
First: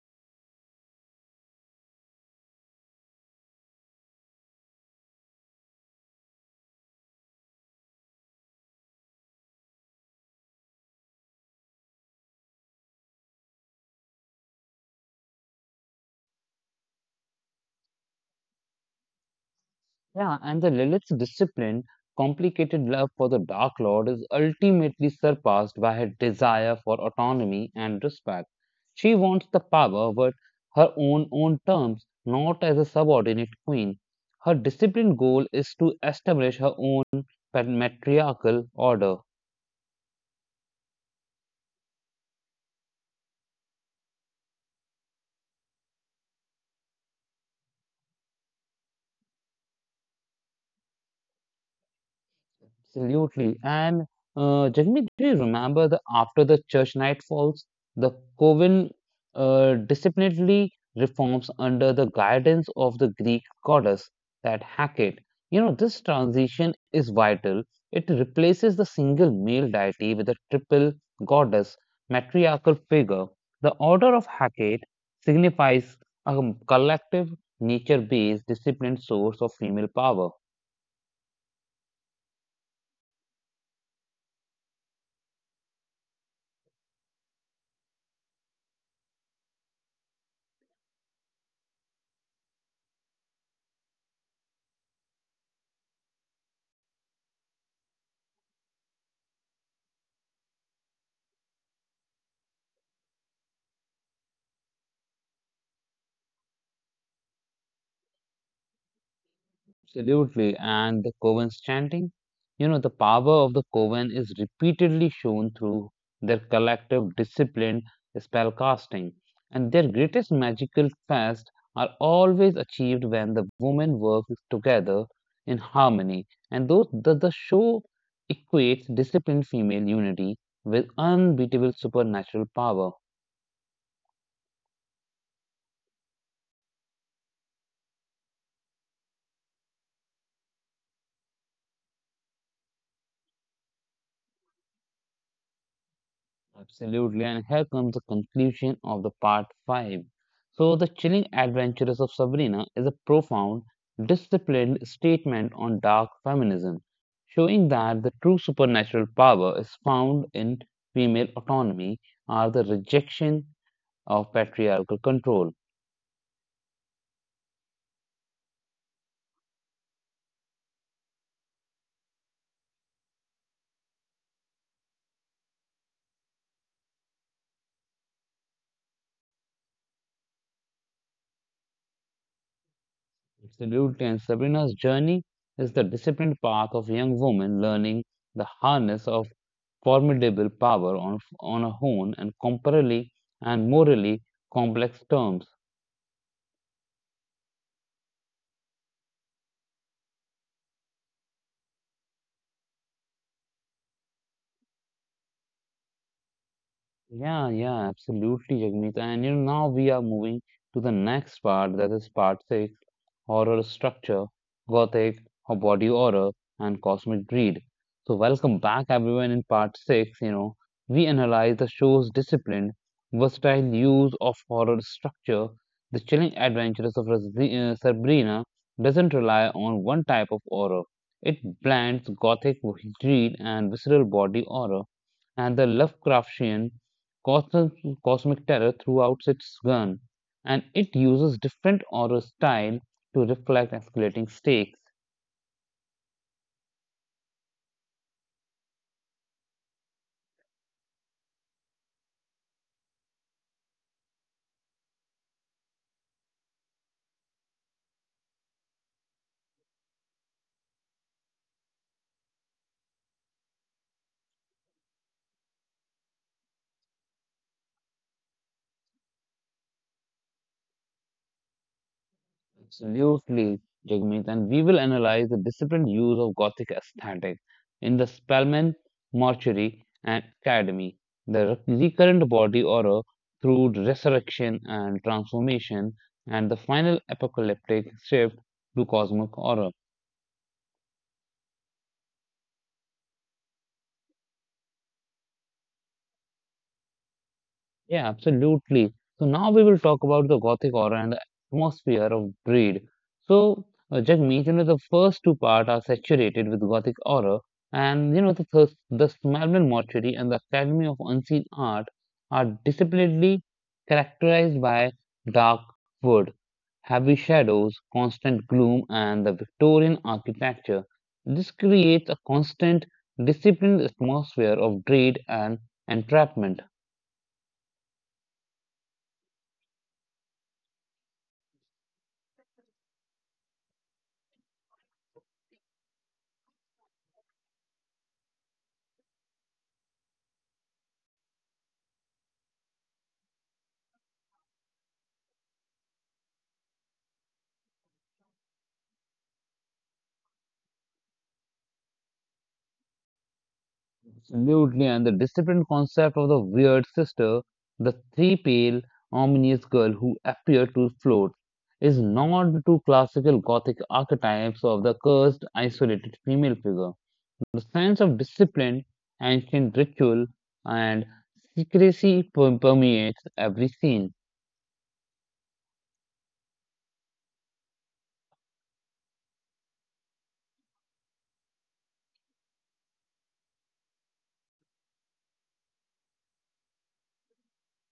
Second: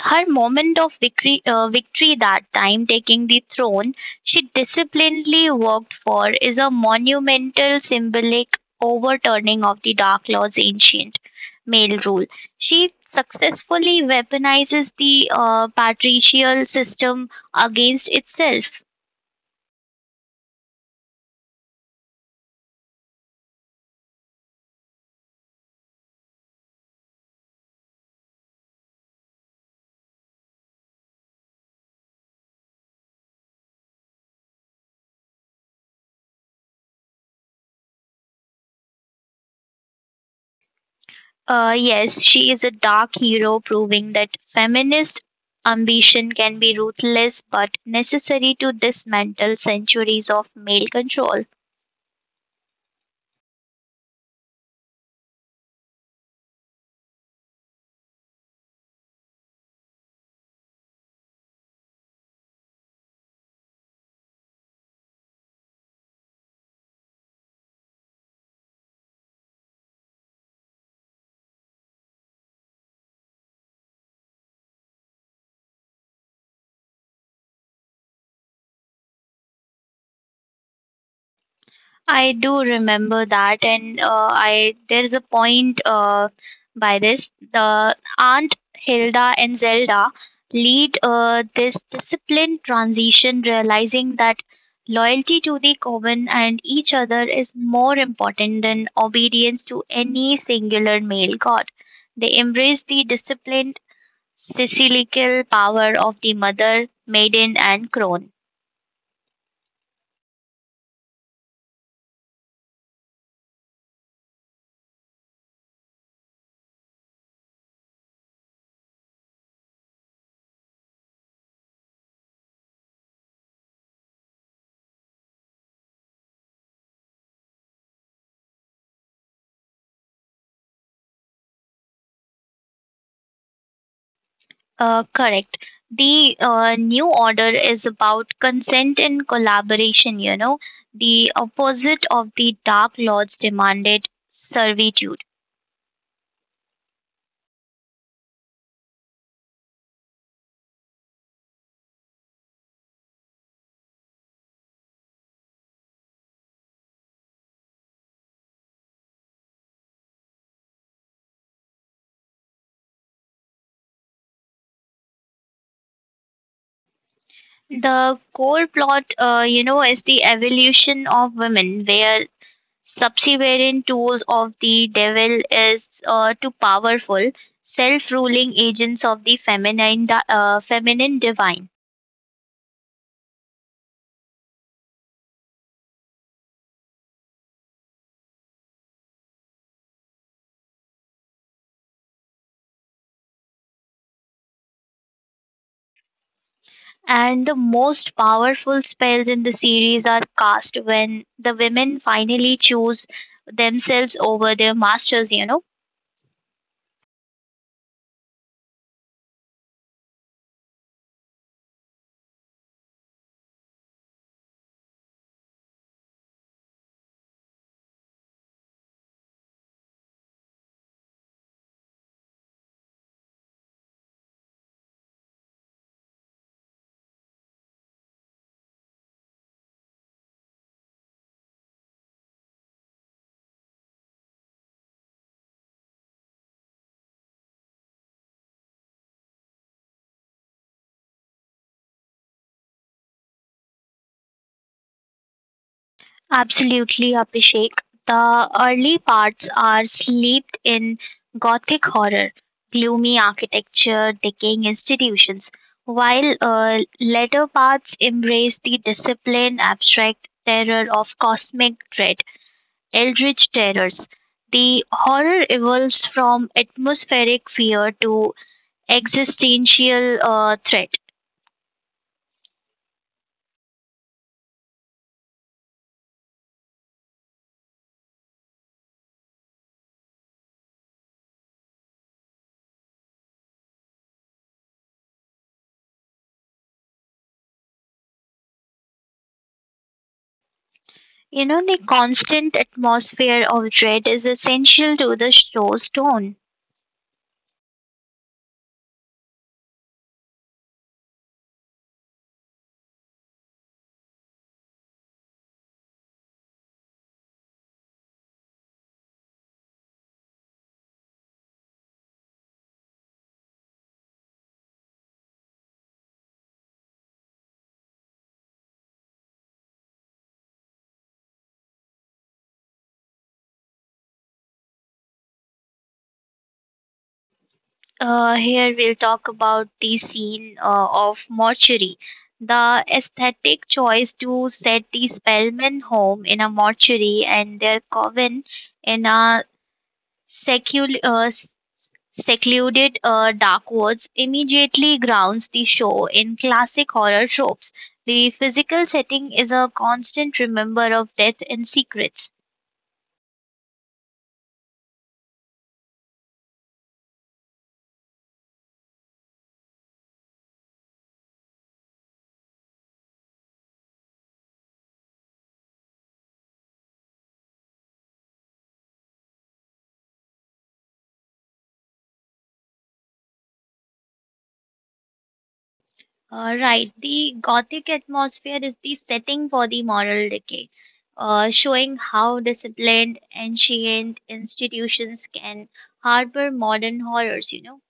Speaker 2: Her moment of victory that time, taking the throne she disciplinedly worked for, is a monumental symbolic overturning of the Dark Lord's ancient male rule. She successfully weaponizes the patricial system against itself.
Speaker 1: Yeah, and the Lilith's disciplined, complicated love for the Dark Lord is ultimately surpassed by her desire for autonomy and respect. She wants the power, but her own terms, not as a subordinate queen. Her disciplined goal is to establish her own patriarchal order.
Speaker 2: Yes, she is a dark hero, proving that feminist ambition can be ruthless but necessary to dismantle centuries of male control.
Speaker 1: Absolutely. And Jagmeet, do you remember the after the church night falls, the coven disciplinarily reforms under the guidance of the Greek goddess, that Hecate. You know, this transition is vital. It replaces the single male deity with a triple goddess, matriarchal figure. The order of Hecate signifies a collective, nature-based, disciplined source of female power.
Speaker 2: I do remember that, and I there's a point by this. The Aunt Hilda and Zelda lead this disciplined transition, realizing that loyalty to the coven and each other is more important than obedience to any singular male god. They embrace the disciplined, cyclical power of the mother, maiden, and crone.
Speaker 1: Absolutely. And the Coven's chanting, you know, the power of the Coven is repeatedly shown through their collective disciplined spellcasting. And their greatest magical feats are always achieved when the women work together in harmony. And though the show equates disciplined female unity with unbeatable supernatural power.
Speaker 2: Correct. The new order is about consent and collaboration, you know. The opposite of the Dark Lord's demanded servitude.
Speaker 1: Absolutely, and here comes the conclusion of the part 5. So, The Chilling Adventures of Sabrina is a profound, disciplined statement on dark feminism, showing that the true supernatural power is found in female autonomy or the rejection of patriarchal control.
Speaker 2: The core plot, you know, is the evolution of women, where subservient tools of the devil is too powerful, self-ruling agents of the feminine, feminine divine.
Speaker 1: Absolutely, and Sabrina's journey is the disciplined path of young woman learning the harness of formidable power on a own and comparably and morally complex terms.
Speaker 2: And the most powerful spells in the series are cast when the women finally choose themselves over their masters, you know.
Speaker 1: Yeah, absolutely, Jagmeet. And you know, now we are moving to the next part, that is part six. Horror structure, gothic, or body horror, and cosmic greed. So, welcome back, everyone. In part six, you know, we analyze the show's disciplined, versatile use of horror structure. The chilling adventures of Sabrina doesn't rely on one type of horror. It blends gothic greed and visceral body horror, and the Lovecraftian cosmic, cosmic terror throughout its gun, and it uses different horror style to reflect escalating stakes.
Speaker 2: Absolutely, Abhishek. The early parts are steeped in gothic horror, gloomy architecture, decaying institutions, while later parts embrace the disciplined, abstract terror of cosmic dread. Eldritch terrors: the horror evolves from atmospheric fear to existential threat.
Speaker 1: Absolutely, Jagmeet, and we will analyze the disciplined use of Gothic aesthetic in the Spellman Mortuary and Academy, the recurrent body horror through resurrection and transformation, and the final apocalyptic shift to cosmic horror.
Speaker 2: You know, the constant atmosphere of dread is essential to the show's tone.
Speaker 1: Yeah, absolutely. So now we will talk about the Gothic aura and the atmosphere of Breed. So Jagmeet, you know, the first two parts are saturated with Gothic aura, and you know the first, the Smelman Mortuary and the Academy of Unseen Art are disciplinedly characterized by dark wood, heavy shadows, constant gloom, and the Victorian architecture. This creates a constant, disciplined atmosphere of dread and entrapment.
Speaker 2: Here we'll talk about the scene of mortuary. The aesthetic choice to set the Spellman home in a mortuary and their coven in a secular secluded Dark Woods immediately grounds the show in classic horror tropes. The physical setting is a constant remember of death and secrets.
Speaker 1: Absolutely, and the disciplined concept of the weird sister, the three pale, ominous girl who appeared to float, is not the two classical Gothic archetypes of the cursed, isolated female figure. The sense of discipline, ancient ritual, and secrecy permeates every scene.
Speaker 2: Right, the gothic atmosphere is the setting for the moral decay, showing how disciplined, ancient institutions can harbor modern horrors, you know.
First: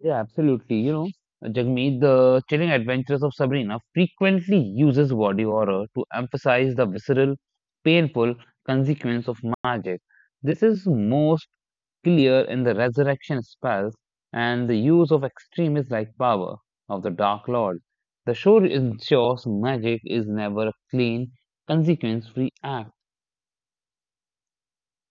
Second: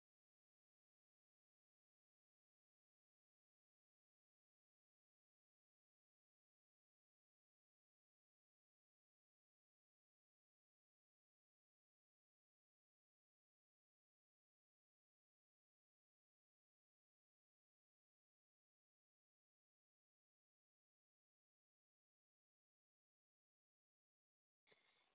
Speaker 1: Yeah, absolutely. You know, Jagmeet, the chilling adventures of Sabrina frequently uses body horror to emphasize the visceral, painful consequence of magic. This is most clear in the resurrection spells and the use of extremists like power of the Dark Lord. The show ensures magic is never a clean, consequence-free act.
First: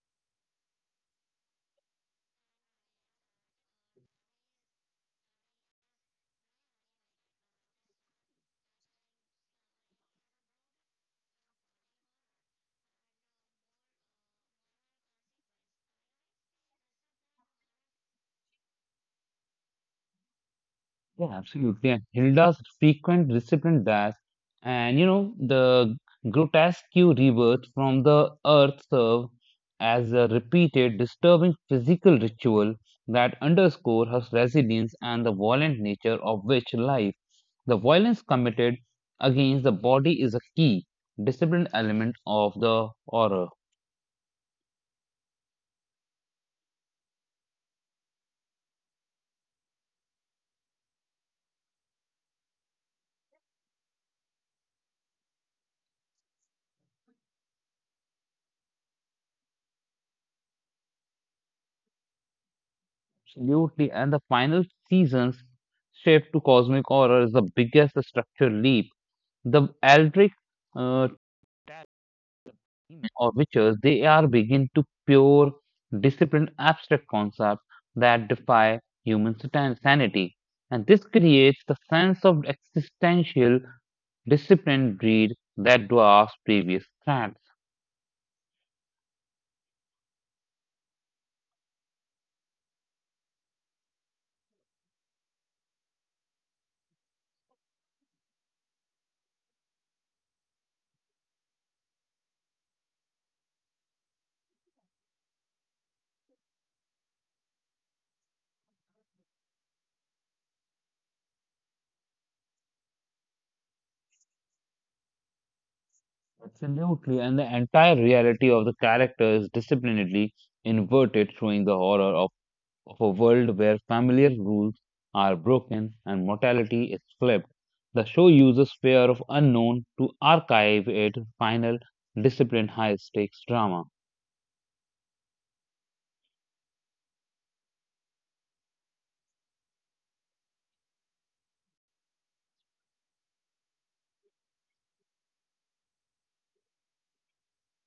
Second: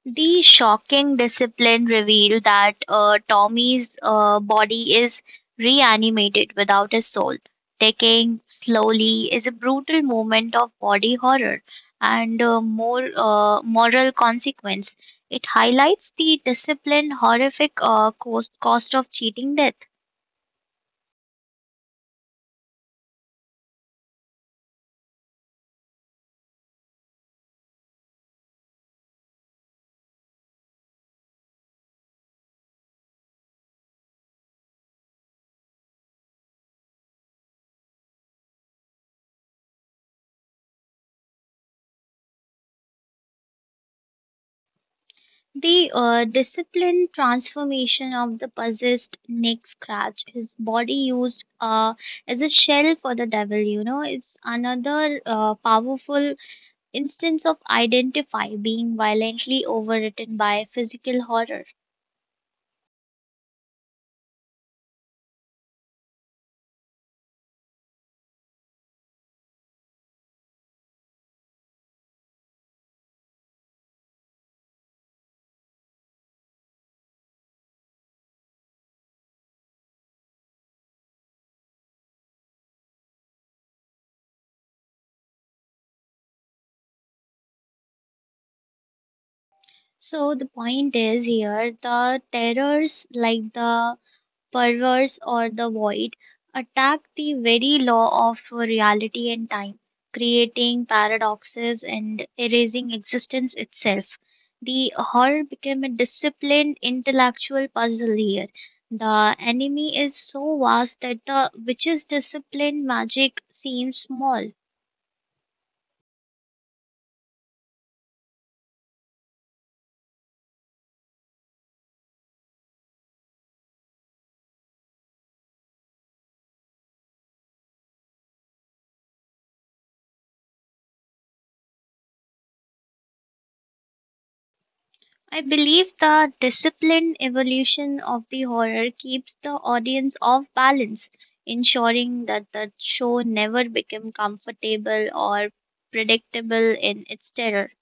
Speaker 2: The shocking discipline revealed that Tommy's body is reanimated without his soul. Taking slowly is a brutal moment of body horror and more moral consequence. It highlights the discipline horrific cost of cheating death.
Speaker 1: Yeah, absolutely. And Hilda's frequent disciplined dash and you know the grotesque rebirth from the earth serve as a repeated disturbing physical ritual that underscore her resilience and the violent nature of which life. The violence committed against the body is a key disciplined element of the horror.
Speaker 2: The disciplined transformation of the possessed neck scratch. His body used as a shell for the devil, you know, it's another powerful instance of identify being violently overwritten by physical horror.
Speaker 1: Absolutely. And the final season's shift to cosmic horror is the biggest structural leap. The Eldritch uh, tarot or witches, they are begin to pure, disciplined, abstract concepts that defy human sanity. And this creates the sense of existential disciplined greed that dwarfs previous threats.
Speaker 2: So the point is here the terrors like the perverse, or the void, attack the very law of reality and time, creating paradoxes and erasing existence itself. The horror became a disciplined intellectual puzzle here. The enemy is so vast that the witch's disciplined magic seems small.
Speaker 1: Absolutely, and the entire reality of the character is disciplinedly inverted, showing the horror of a world where familiar rules are broken and mortality is flipped. The show uses fear of unknown to archive its final disciplined high stakes drama.
Speaker 2: I believe the disciplined evolution of the horror keeps the audience off balance, ensuring that the show never becomes comfortable or predictable in its terror.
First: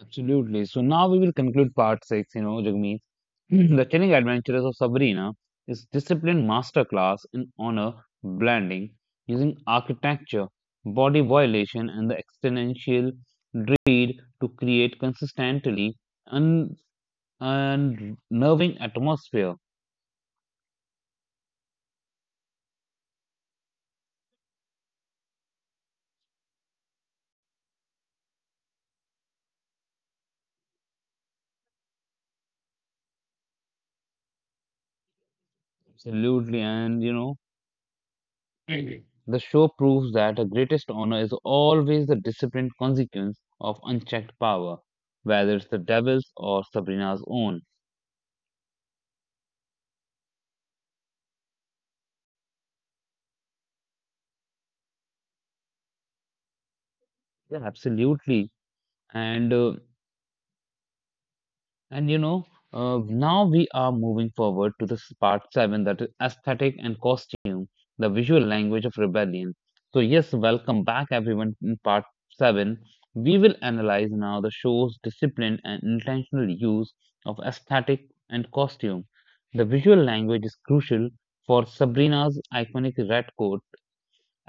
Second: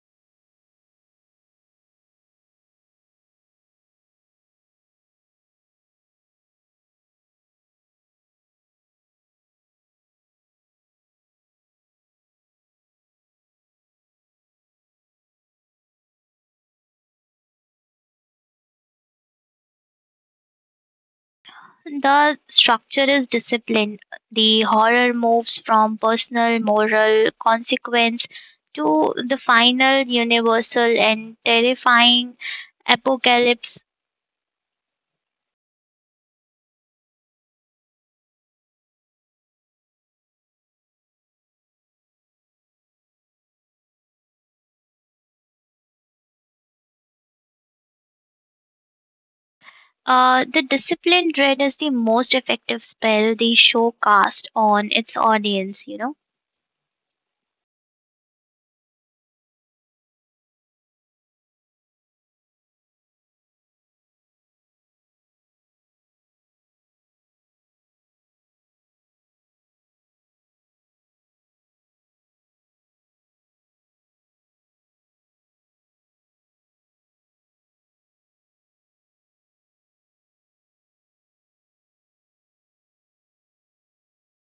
Speaker 1: Absolutely. So now we will conclude part six, you know, Jagmeet. The Chilling Adventures of Sabrina is disciplined masterclass in honor blending using architecture, body violation, and the existential dread to create consistently un- and nerving atmosphere.
Speaker 2: The structure is disciplined. The horror moves from personal moral consequence to the final universal and terrifying apocalypse.
Speaker 1: Absolutely. And you know, the show proves that the greatest honor is always the disciplined consequence of unchecked power, whether it's the devil's or Sabrina's own.
Speaker 2: The disciplined dread is the most effective spell the show cast on its audience, you know.
Speaker 1: Yeah, absolutely. And uh, And you know, now we are moving forward to this part seven that is aesthetic and costume, the visual language of rebellion. So, yes, welcome back everyone in part seven. We will analyze now the show's disciplined and intentional use of aesthetic and costume. The visual language is crucial for Sabrina's iconic red coat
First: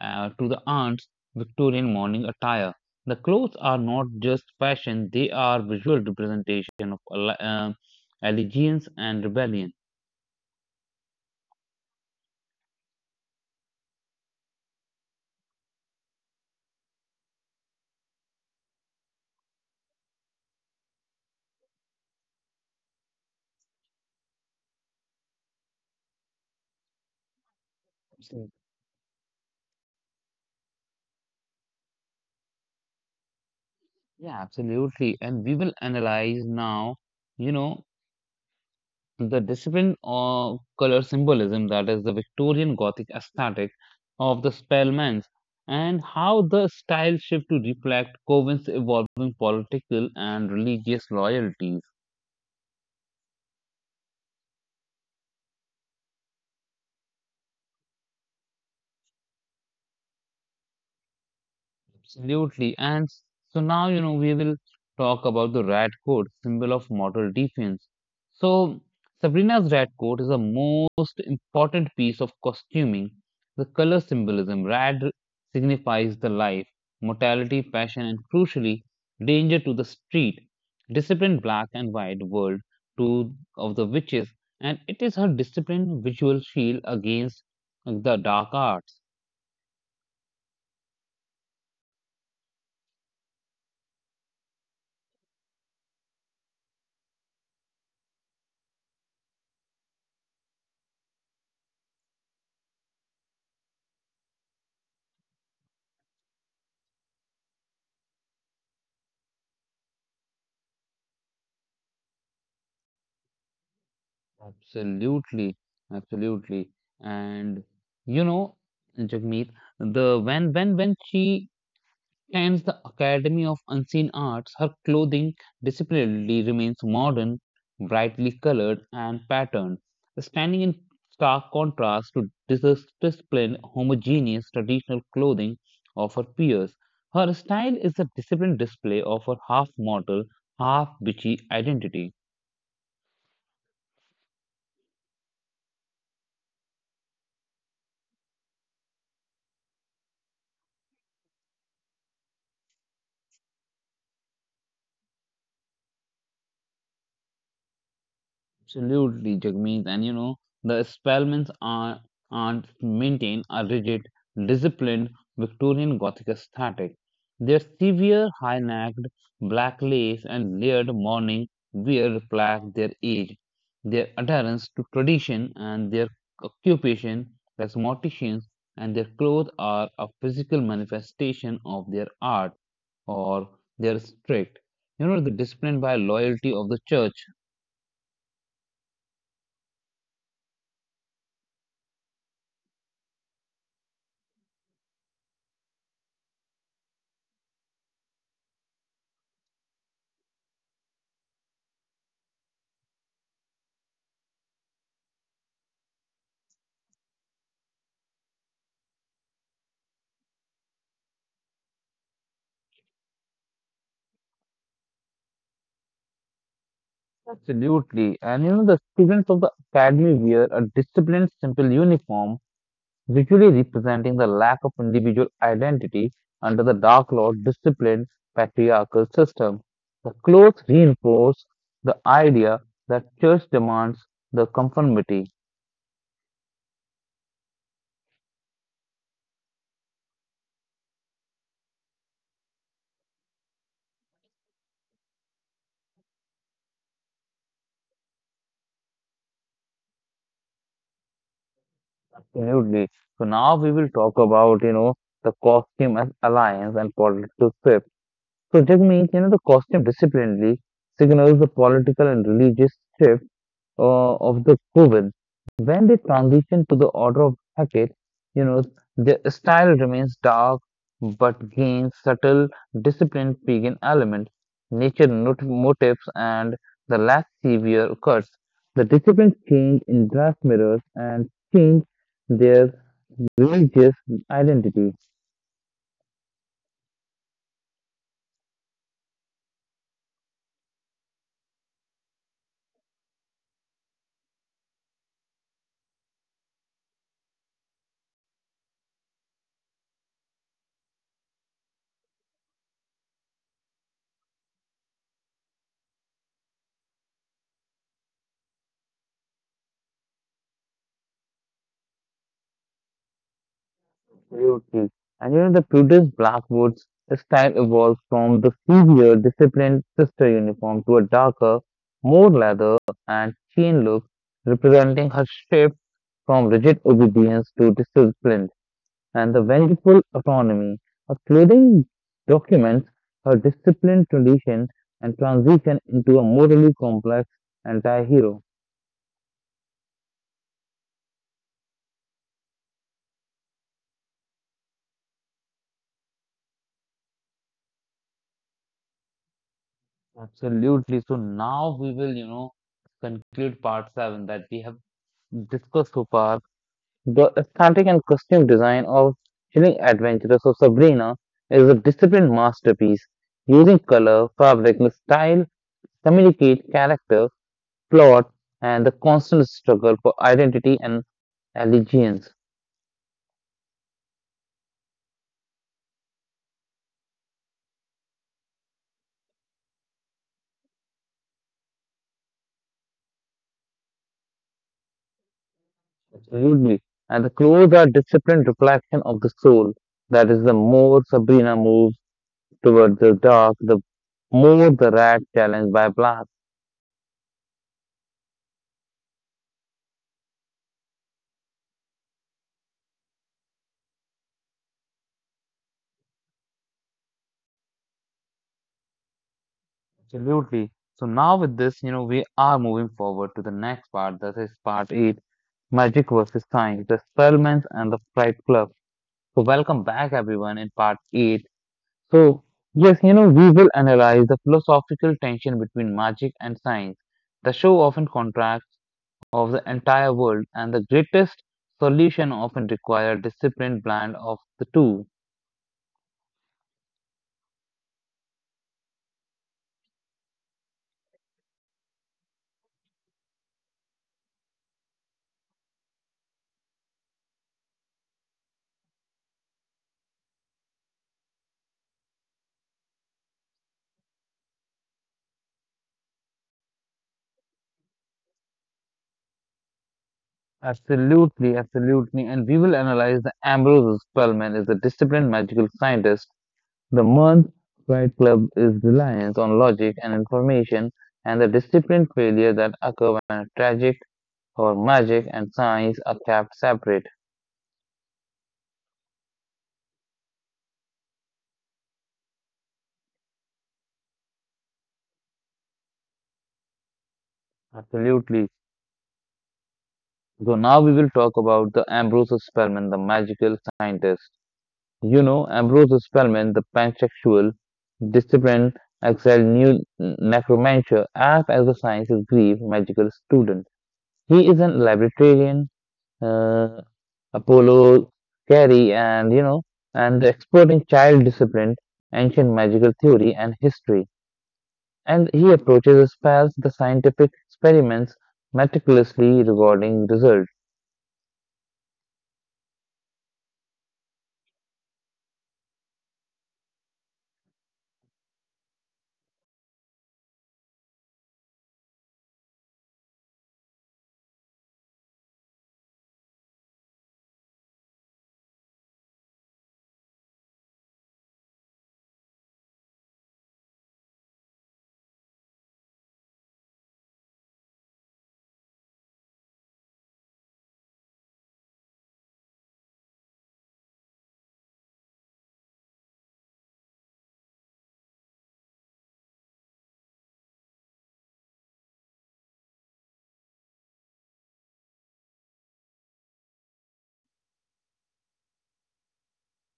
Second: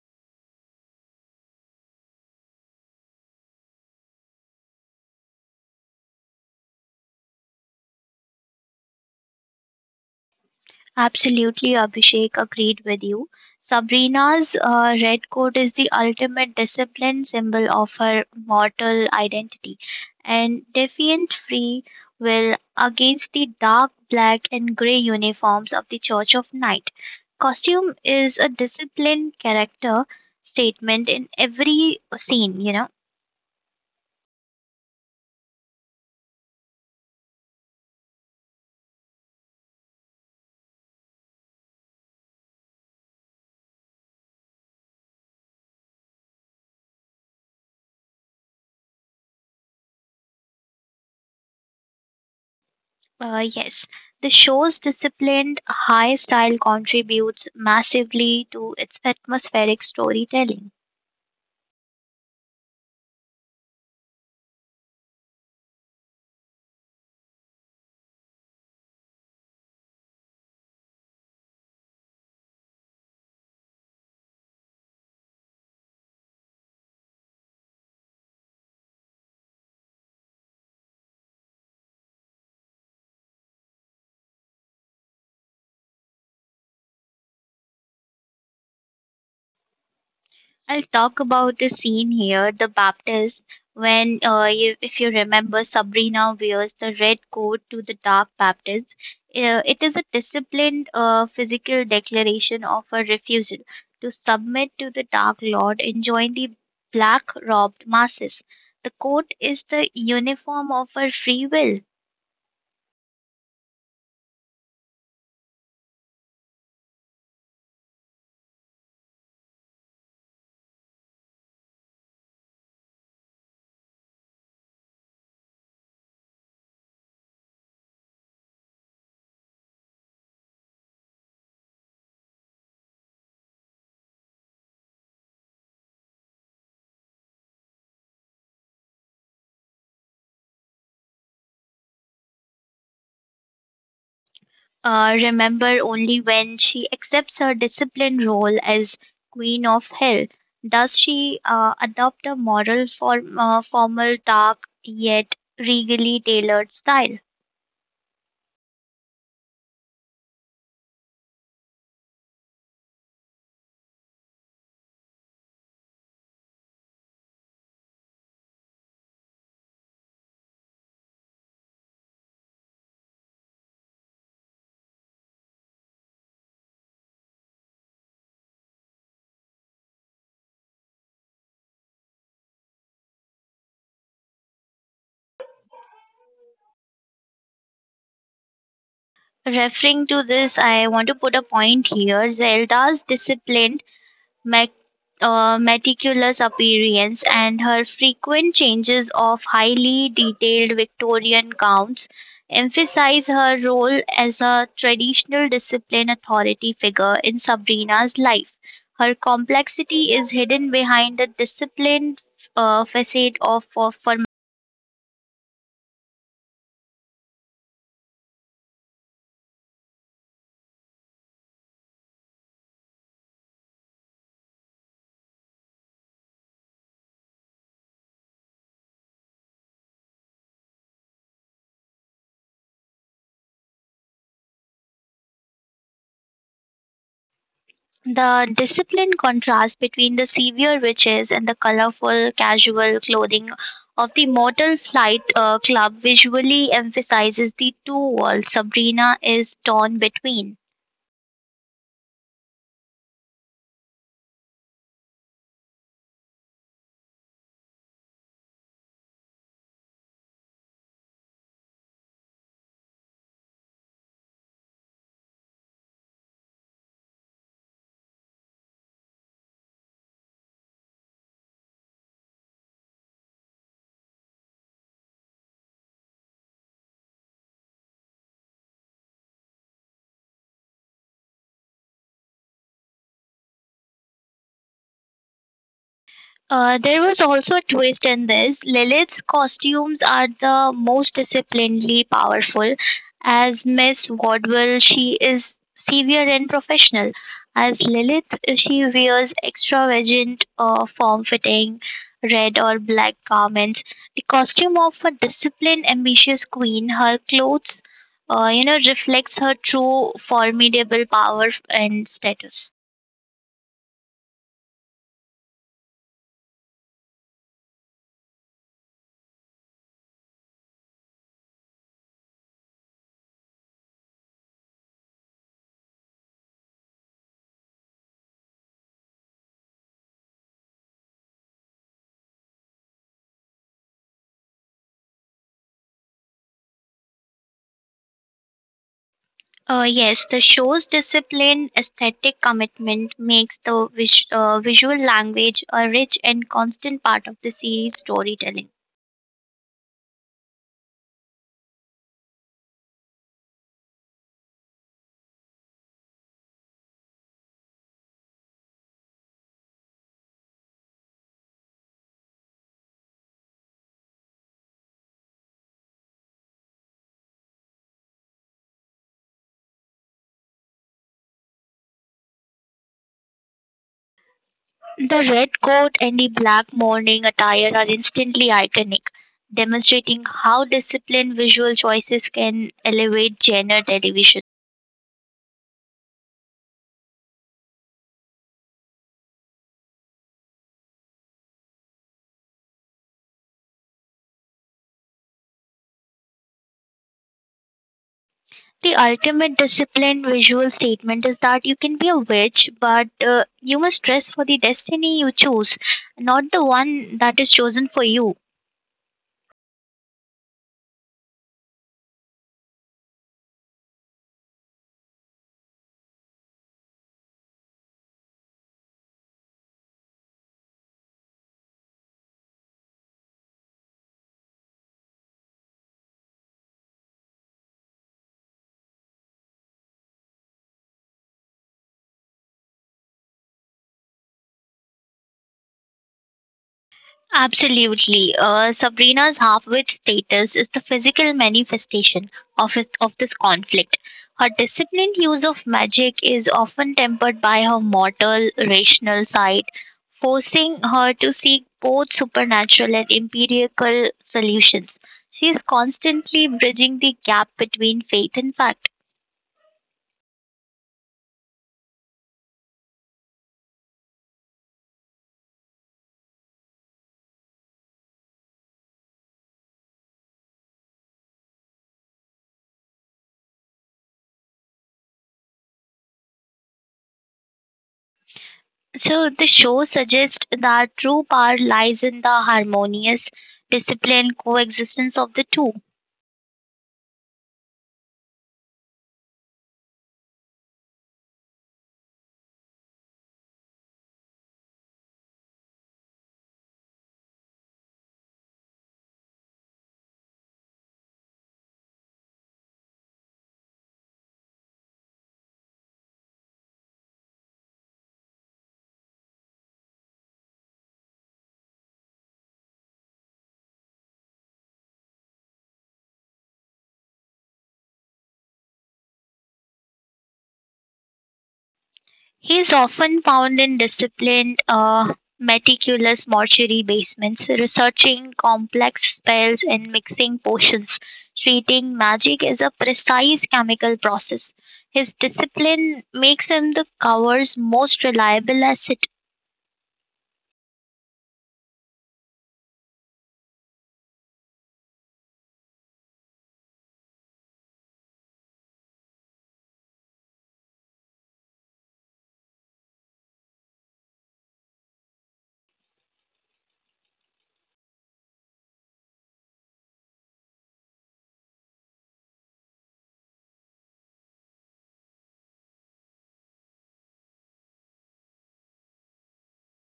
Speaker 1: to the aunt's Victorian morning attire. The clothes are not just fashion, they are visual representation of allegiance and rebellion.
Speaker 2: Absolutely, Abhishek, agreed with you. Sabrina's red coat is the ultimate discipline symbol of her mortal identity. And defiant free will against the dark black and grey uniforms of the Church of Night. Costume is a
Speaker 1: Absolutely.
Speaker 2: disciplined character statement in every scene, you know.
Speaker 1: Yeah, absolutely. And we will analyze now, you know, the discipline of color symbolism, that is the Victorian Gothic aesthetic of the Spellmans, and how the style shift to reflect Cowen's evolving political and religious loyalties.
Speaker 2: Yes, the show's disciplined high style contributes massively to its atmospheric storytelling.
Speaker 1: Absolutely. And so now, you know, we will talk about the red coat, symbol of mortal defense. So, Sabrina's red coat is the most important piece of costuming. The color symbolism red signifies the life, mortality, passion, and crucially, danger to the street, disciplined black and white world to of the witches, and it is her disciplined visual shield against the dark arts.
Speaker 2: I'll talk about the scene here, the Baptist, when, you, if you remember, Sabrina wears the red coat to the dark Baptist. It is a disciplined physical declaration of her refusal to submit to the Dark Lord and join the black robed masses. The coat is the uniform of her free will.
Speaker 1: Absolutely, absolutely. And you know, Jagmeet, the when she attends the Academy of Unseen Arts, her clothing disciplinarily remains modern, brightly colored and patterned, standing in stark contrast to disciplined, homogeneous traditional clothing of her peers. Her style is a disciplined display of her half mortal, half witchy identity.
Speaker 2: Remember only when she accepts her disciplined role as queen of hell. Does she adopt a formal, dark yet regally tailored style?
Speaker 1: Absolutely, Jagmeet. And you know, the Spellmans are, aren't maintain a rigid, disciplined Victorian Gothic aesthetic. Their severe, high necked, black lace, and layered mourning wear reflect their age, their adherence to tradition, and their occupation as morticians, and their clothes are a physical manifestation of their art or their strict. You know, the discipline by loyalty of the church.
Speaker 2: Referring to this, I want to put a point here. Zelda's discipline met, meticulous appearance and her frequent changes of highly detailed Victorian gowns emphasize her role as a traditional discipline authority figure in Sabrina's life. Her complexity is hidden behind the disciplined facade of.
Speaker 1: Absolutely. And you know, the students of the academy wear a disciplined, simple uniform, visually representing the lack of individual identity under the Dark Lord disciplined patriarchal system. The clothes reinforce the idea that church demands the conformity.
Speaker 2: The disciplined contrast between the severe witches and the colorful casual clothing of the Mortal Flight Club visually emphasizes the two worlds Sabrina is torn between.
Speaker 1: Absolutely. So now we will talk about, you know, the costume as alliance and political shift. So Jagmeet, you know, the costume disciplinely signals the political and religious shift of the Govind. When they transition to the order of Beckett, you know, their style remains dark but gains subtle, disciplined pagan elements, nature not- motifs, and the less severe cuts. The disciplines change in glass mirrors and change their religious identity.
Speaker 2: There was also a twist in this. Lilith's costumes are the most disciplinedly powerful. As Miss Wardwell, she is severe and professional. As Lilith, she wears extravagant, form fitting red or black garments. The costume of a disciplined, ambitious queen, her clothes, you know, reflects her true formidable power and status.
Speaker 1: Absolutely. And you know, the British Blackwoods style evolved from the severe, disciplined sister uniform to a darker, more leather and chain look, representing her shift from rigid obedience to discipline and the vengeful autonomy. Her clothing documents her disciplined tradition and transition into a morally complex anti-hero.
Speaker 2: Yes, the show's disciplined aesthetic commitment makes the visual language a rich and constant part of the series' storytelling.
Speaker 1: Absolutely. So now we will, you know, conclude part seven that we have discussed so far, the aesthetic and costume design of Chilling Adventures of Sabrina is a disciplined masterpiece, using color, fabric, and style to communicate character, plot, and the constant struggle for identity and allegiance.
Speaker 2: The red coat and the black morning attire are instantly iconic, demonstrating how disciplined visual choices can elevate genre television.
Speaker 1: Absolutely. And the clothes are disciplined reflection of the soul. That is, the more Sabrina moves towards the dark, the more the rat challenged by black.
Speaker 2: The ultimate disciplined visual statement is that you can be a witch, but you must dress for the destiny you choose, not the one that is chosen for you.
Speaker 1: Absolutely. So now with this, you know, we are moving forward to the next part. That is part eight, magic versus science, the Spellman's and the Fright Club. So welcome back everyone in part eight. So yes, you know, we will analyze the philosophical tension between magic and science. The show often contracts of the entire world and the greatest solution often require disciplined blend of the two.
Speaker 2: Absolutely. Sabrina's half witch status is the physical manifestation of this conflict. Her disciplined use of magic is often tempered by her mortal, rational side, forcing her to seek both supernatural and empirical solutions. She is constantly bridging the gap between faith and fact.
Speaker 1: Absolutely, absolutely. And we will analyze the Ambrose Spellman is a disciplined magical scientist. The Mud Right Club is reliance on logic and information and the discipline failure that occur when tragic or magic and science are kept separate.
Speaker 2: So, the show suggests that true power lies in the harmonious, disciplined coexistence of the two.
Speaker 1: Absolutely. So now we will talk about the Ambrose Spellman, the magical scientist. You know, Ambrose Spellman, the pansexual, disciplined, exiled new necromancer, act as the science's grief magical student. He is an librarian uh, Apollo Carey, and you know, and the expert in child discipline, ancient magical theory, and history. And he approaches his pals the scientific experiments meticulously regarding results.
Speaker 2: He is often found in disciplined, meticulous mortuary basements, researching complex spells and mixing potions, treating magic as a precise chemical process. His discipline makes him the cover's most reliable asset.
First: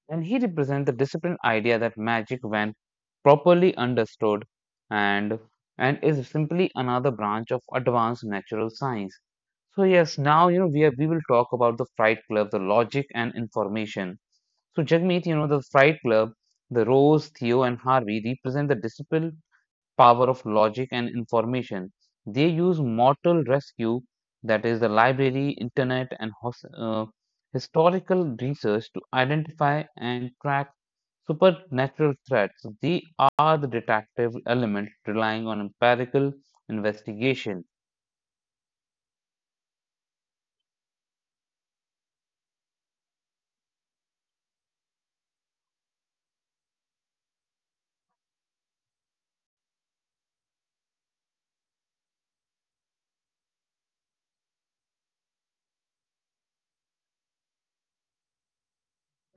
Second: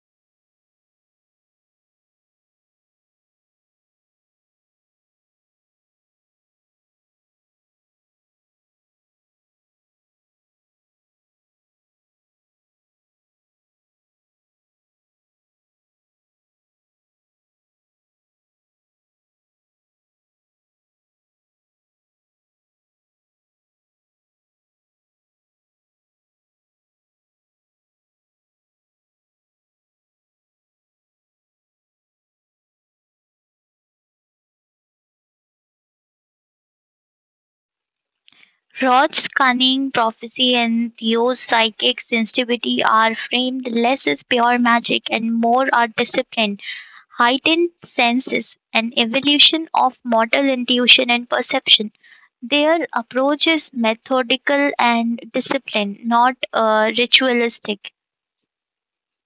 Speaker 1: And he represents the disciplined idea that magic, when properly understood, and and is simply another branch of advanced natural science. So yes, now you know we will talk about the Fright Club, the logic and information. So, Jagmeet, you know, the Fright Club, the Rose, Theo, and Harvey represent the disciplined power of logic and information. They use mortal rescue, that is, the library, internet, and historical research to identify and track supernatural threats. They are the detective element relying on empirical investigation.
Speaker 2: Rod's cunning, prophecy, and Theo's psychic sensitivity are framed less as pure magic and more are discipline heightened senses, and evolution of motor intuition and perception. Their approach is methodical and disciplined, not ritualistic.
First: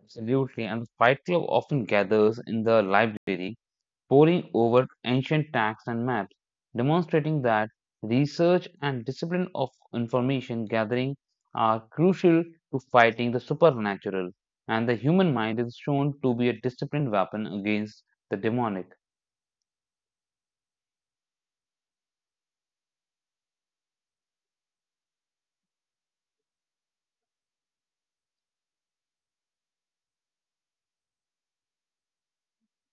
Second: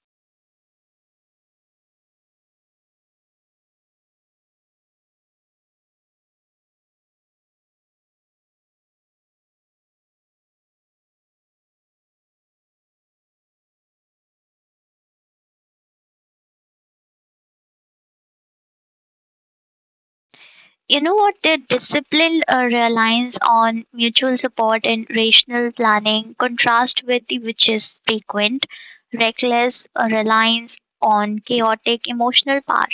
Speaker 1: Absolutely. And the Fight Club often gathers in the library pouring over ancient texts and maps, demonstrating that research and discipline of information gathering are crucial to fighting the supernatural, and the human mind is shown to be a disciplined weapon against the demonic.
Speaker 2: You know what? Their discipline reliance on mutual support and rational planning, contrast with the witches' frequent, reckless reliance on chaotic emotional power.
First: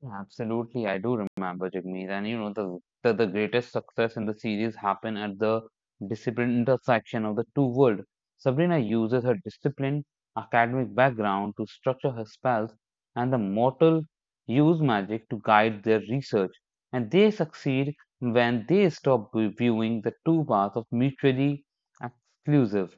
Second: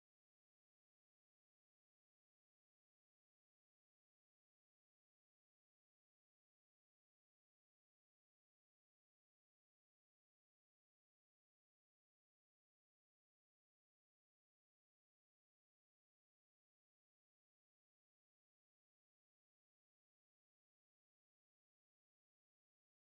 Speaker 1: Yeah, absolutely, I do remember Jagmeet, and you know the greatest success in the series happened at the discipline intersection of the two worlds. Sabrina uses her disciplined academic background to structure her spells, and the mortal use magic to guide their research, and they succeed when they stop viewing the two paths of mutually exclusive.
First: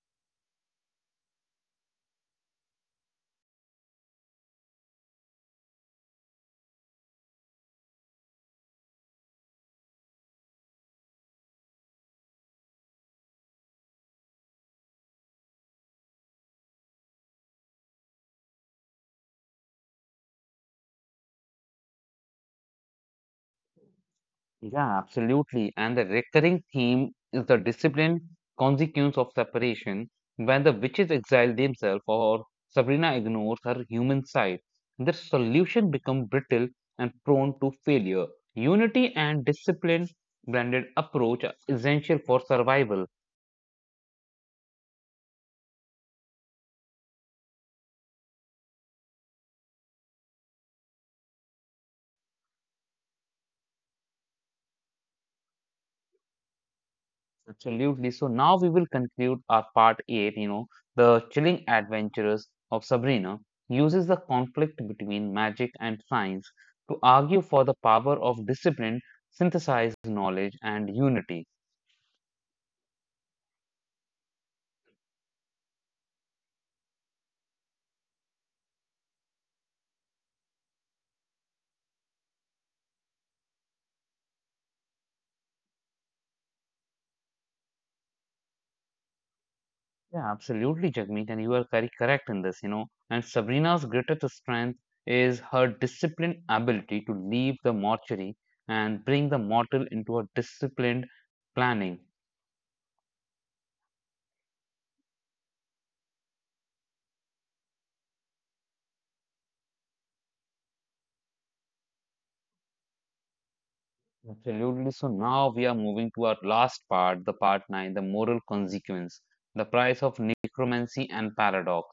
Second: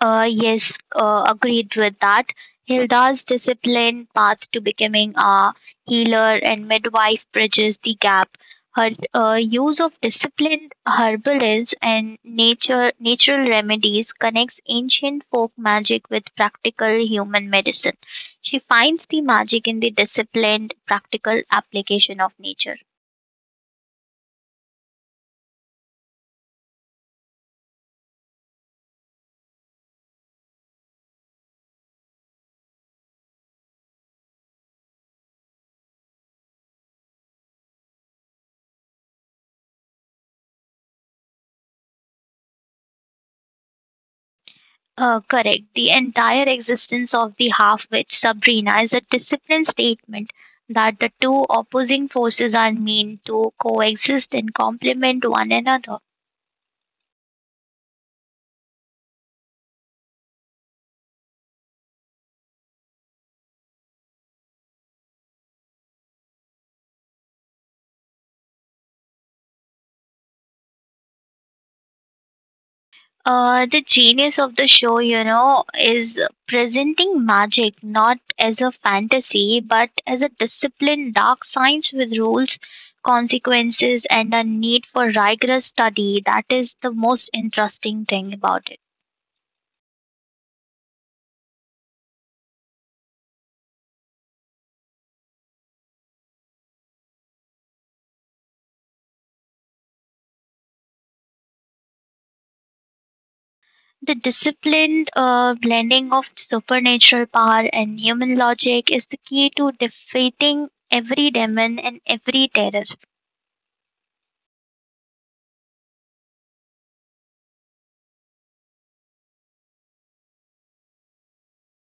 Speaker 2: Yes, agreed with that. Hilda's disciplined path to becoming a healer and midwife bridges the gap. Her use of disciplined herbalism and nature natural remedies connects ancient folk magic with practical human medicine. She finds the magic in the disciplined, practical application of nature.
Speaker 1: Yeah, absolutely. And the recurring theme is the disciplined consequence of separation when the witches exile themselves or Sabrina ignores her human side. Their solution become brittle and prone to failure. Unity and discipline blended approach are essential for survival.
Speaker 2: Correct. The entire existence of the half witch Sabrina is a discipline statement that the two opposing forces are meant to coexist and complement one another.
Speaker 1: Absolutely. So now we will conclude our part 8, you know, the Chilling Adventures of Sabrina uses the conflict between magic and science to argue for the power of discipline, synthesized knowledge, and unity.
Speaker 2: The genius of the show, you know, is presenting magic not as a fantasy but as a disciplined dark science with rules, consequences, and a need for rigorous study. That is the most interesting thing about it.
Speaker 1: Yeah, absolutely, Jagmeet, and you are very correct in this, you know. And Sabrina's greatest strength is her disciplined ability to leave the mortuary and bring the mortal into a disciplined planning.
Speaker 2: The disciplined blending of supernatural power and human logic is the key to defeating every demon and every terror.
Speaker 1: Absolutely. So now we are moving to our last part, the part nine, the moral consequence, the price of necromancy and paradox.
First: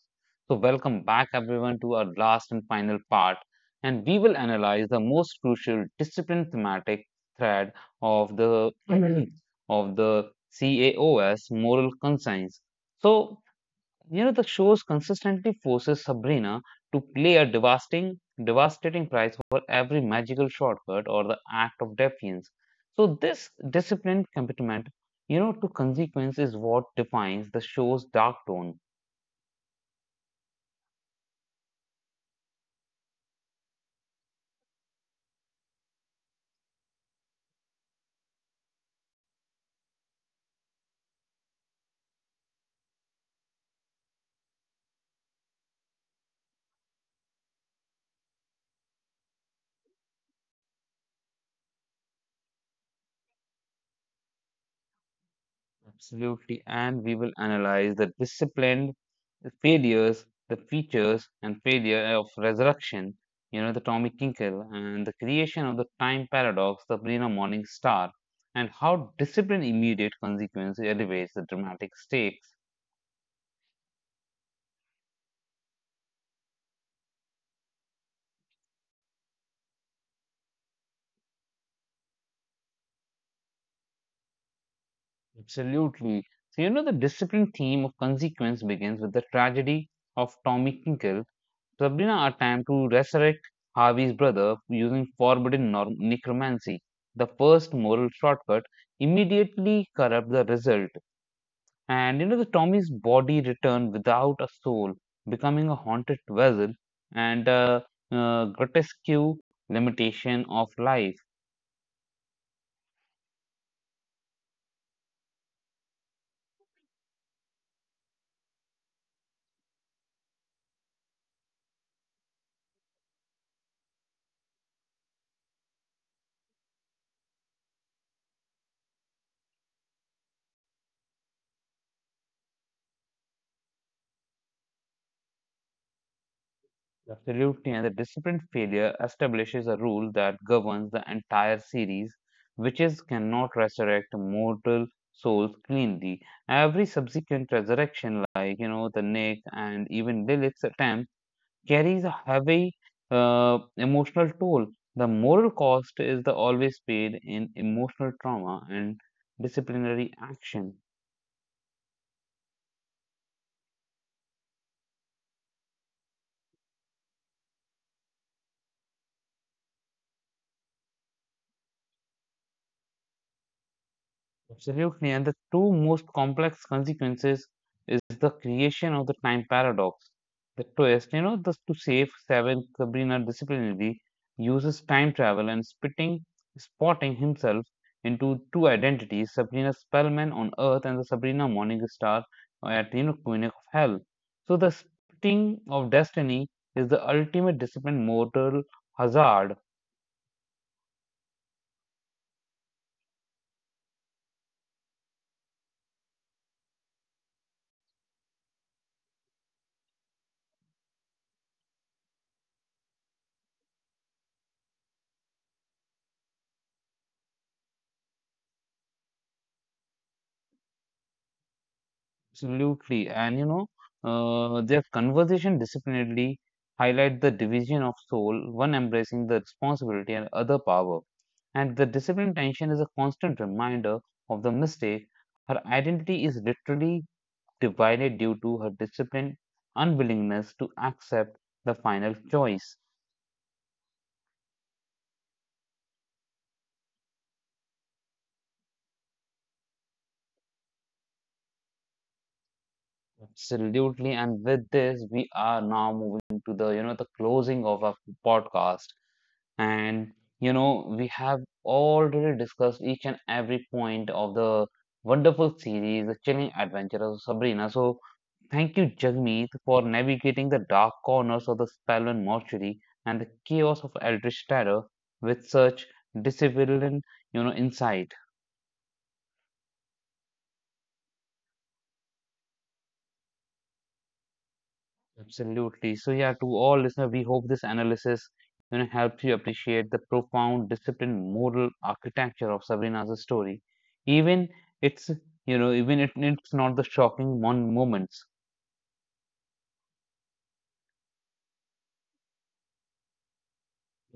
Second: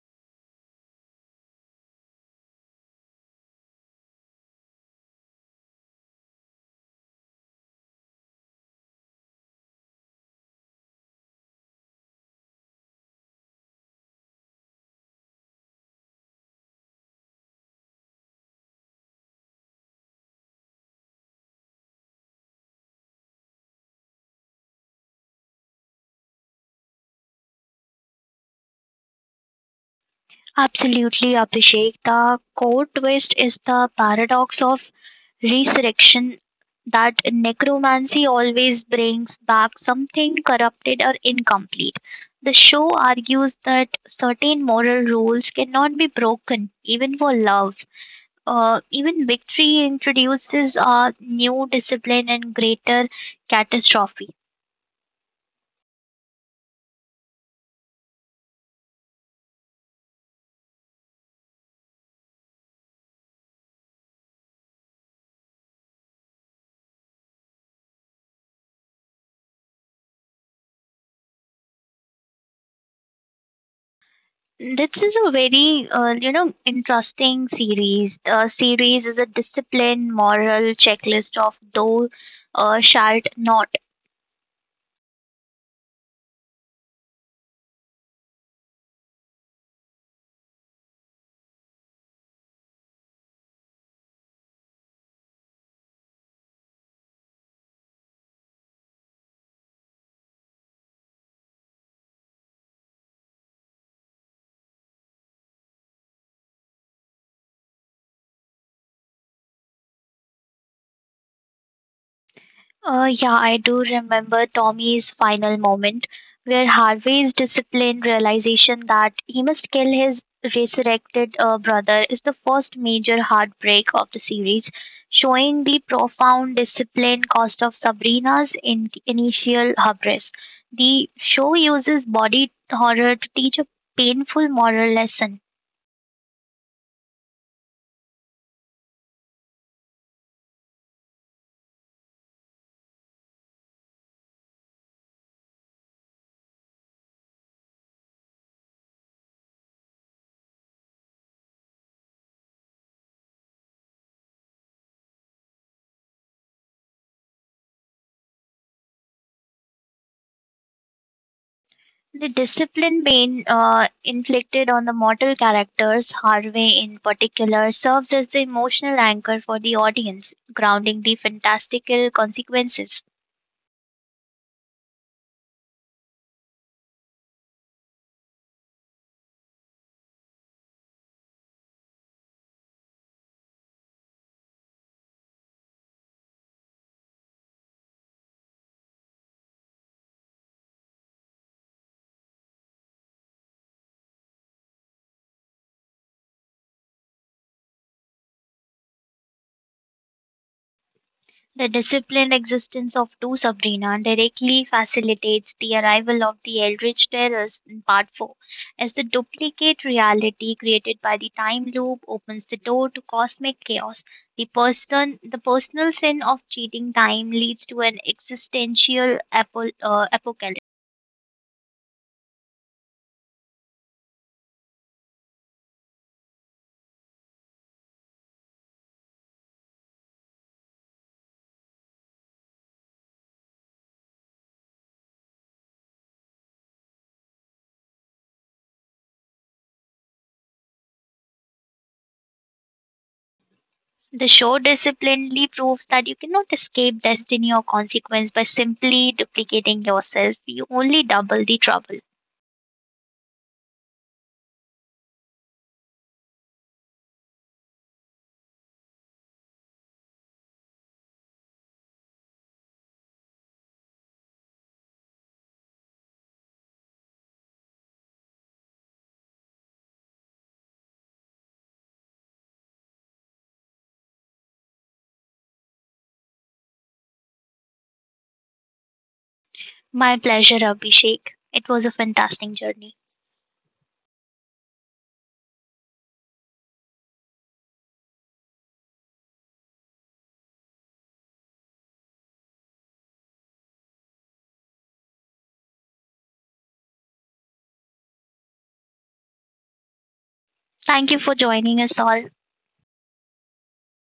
Speaker 1: So, welcome back everyone to our last and final part, and we will analyze the most crucial discipline thematic thread of the of the CAOS moral conscience. So, you know, the shows consistently forces Sabrina to play a devastating, devastating price for every magical shortcut or the act of defiance. So this disciplined commitment, you know, to consequence is what defines the show's dark tone.
Speaker 2: Absolutely, Abhishek. The core twist is the paradox of resurrection that necromancy always brings back something corrupted or incomplete. The show argues that certain moral rules cannot be broken, even for love. Even victory introduces a new discipline and greater catastrophe.
Speaker 1: Absolutely. And we will analyze the disciplined failures, the features and failure of resurrection, you know, the Tommy Tinkle and the creation of the time paradox, the Brina Morning Star, and how discipline immediate consequence elevates the dramatic stakes.
Speaker 2: This is a very, you know, interesting series. Series is a discipline moral checklist of those shalt not.
Speaker 1: Absolutely. So, you know, the discipline theme of consequence begins with the tragedy of Tommy Tinkle. Sabrina attempts to resurrect Harvey's brother using forbidden necromancy, the first moral shortcut, immediately corrupt the result. And you know, the Tommy's body returned without a soul, becoming a haunted vessel and a grotesque limitation of life.
Speaker 2: Yeah, I do remember Tommy's final moment, where Harvey's disciplined realization that he must kill his resurrected brother is the first major heartbreak of the series, showing the profound discipline cost of Sabrina's initial hubris. The show uses body horror to teach a painful moral lesson.
Speaker 1: Absolutely, and the discipline failure establishes a rule that governs the entire series, witches cannot resurrect mortal souls cleanly. Every subsequent resurrection, like you know, the Nick and even Lilith's attempt, carries a heavy emotional toll. The moral cost is the always paid in emotional trauma and disciplinary action.
Speaker 2: The discipline being inflicted on the mortal characters, Harvey in particular, serves as the emotional anchor for the audience, grounding the fantastical consequences.
Speaker 1: Absolutely, and the two most complex consequences is the creation of the time paradox. The twist, you know, the to save seven Sabrina disciplinary uses time travel and spitting spotting himself into two identities, Sabrina Spellman on Earth and the Sabrina Morningstar at you know Queen of Hell. So the spitting of destiny is the ultimate discipline mortal hazard.
Speaker 2: The disciplined existence of two Sabrina directly facilitates the arrival of the Eldritch Terrors in Part 4, as the duplicate reality created by the time loop opens the door to cosmic chaos. The person, the personal sin of cheating time leads to an existential apocalypse.
Speaker 1: Absolutely. And you know, their conversation disciplinedly highlight the division of soul, one embracing the responsibility and other power. And the discipline tension is a constant reminder of the mistake. Her identity is literally divided due to her disciplined unwillingness to accept the final choice.
Speaker 2: The show disciplinedly proves that you cannot escape destiny or consequence by simply duplicating yourself. You only double the trouble.
Speaker 1: Absolutely. And with this, we are now moving to the, you know, the closing of our podcast. And, you know, we have already discussed each and every point of the wonderful series, The Chilling Adventures of Sabrina. So, thank you, Jagmeet, for navigating the dark corners of the Spellman mortuary and the chaos of Eldritch Terror with such disciplined, you know, insight.
Speaker 2: My pleasure, Abhishek. It was a fantastic journey.
Speaker 1: Absolutely. So yeah, to all listeners, we hope this analysis you know helps you appreciate the profound, disciplined, moral architecture of Sabrina's story. Even it's you know it's not the shocking one moments.
Speaker 2: Thank you for joining us all.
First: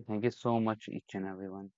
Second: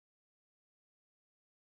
Speaker 1: Thank you so much, each and everyone.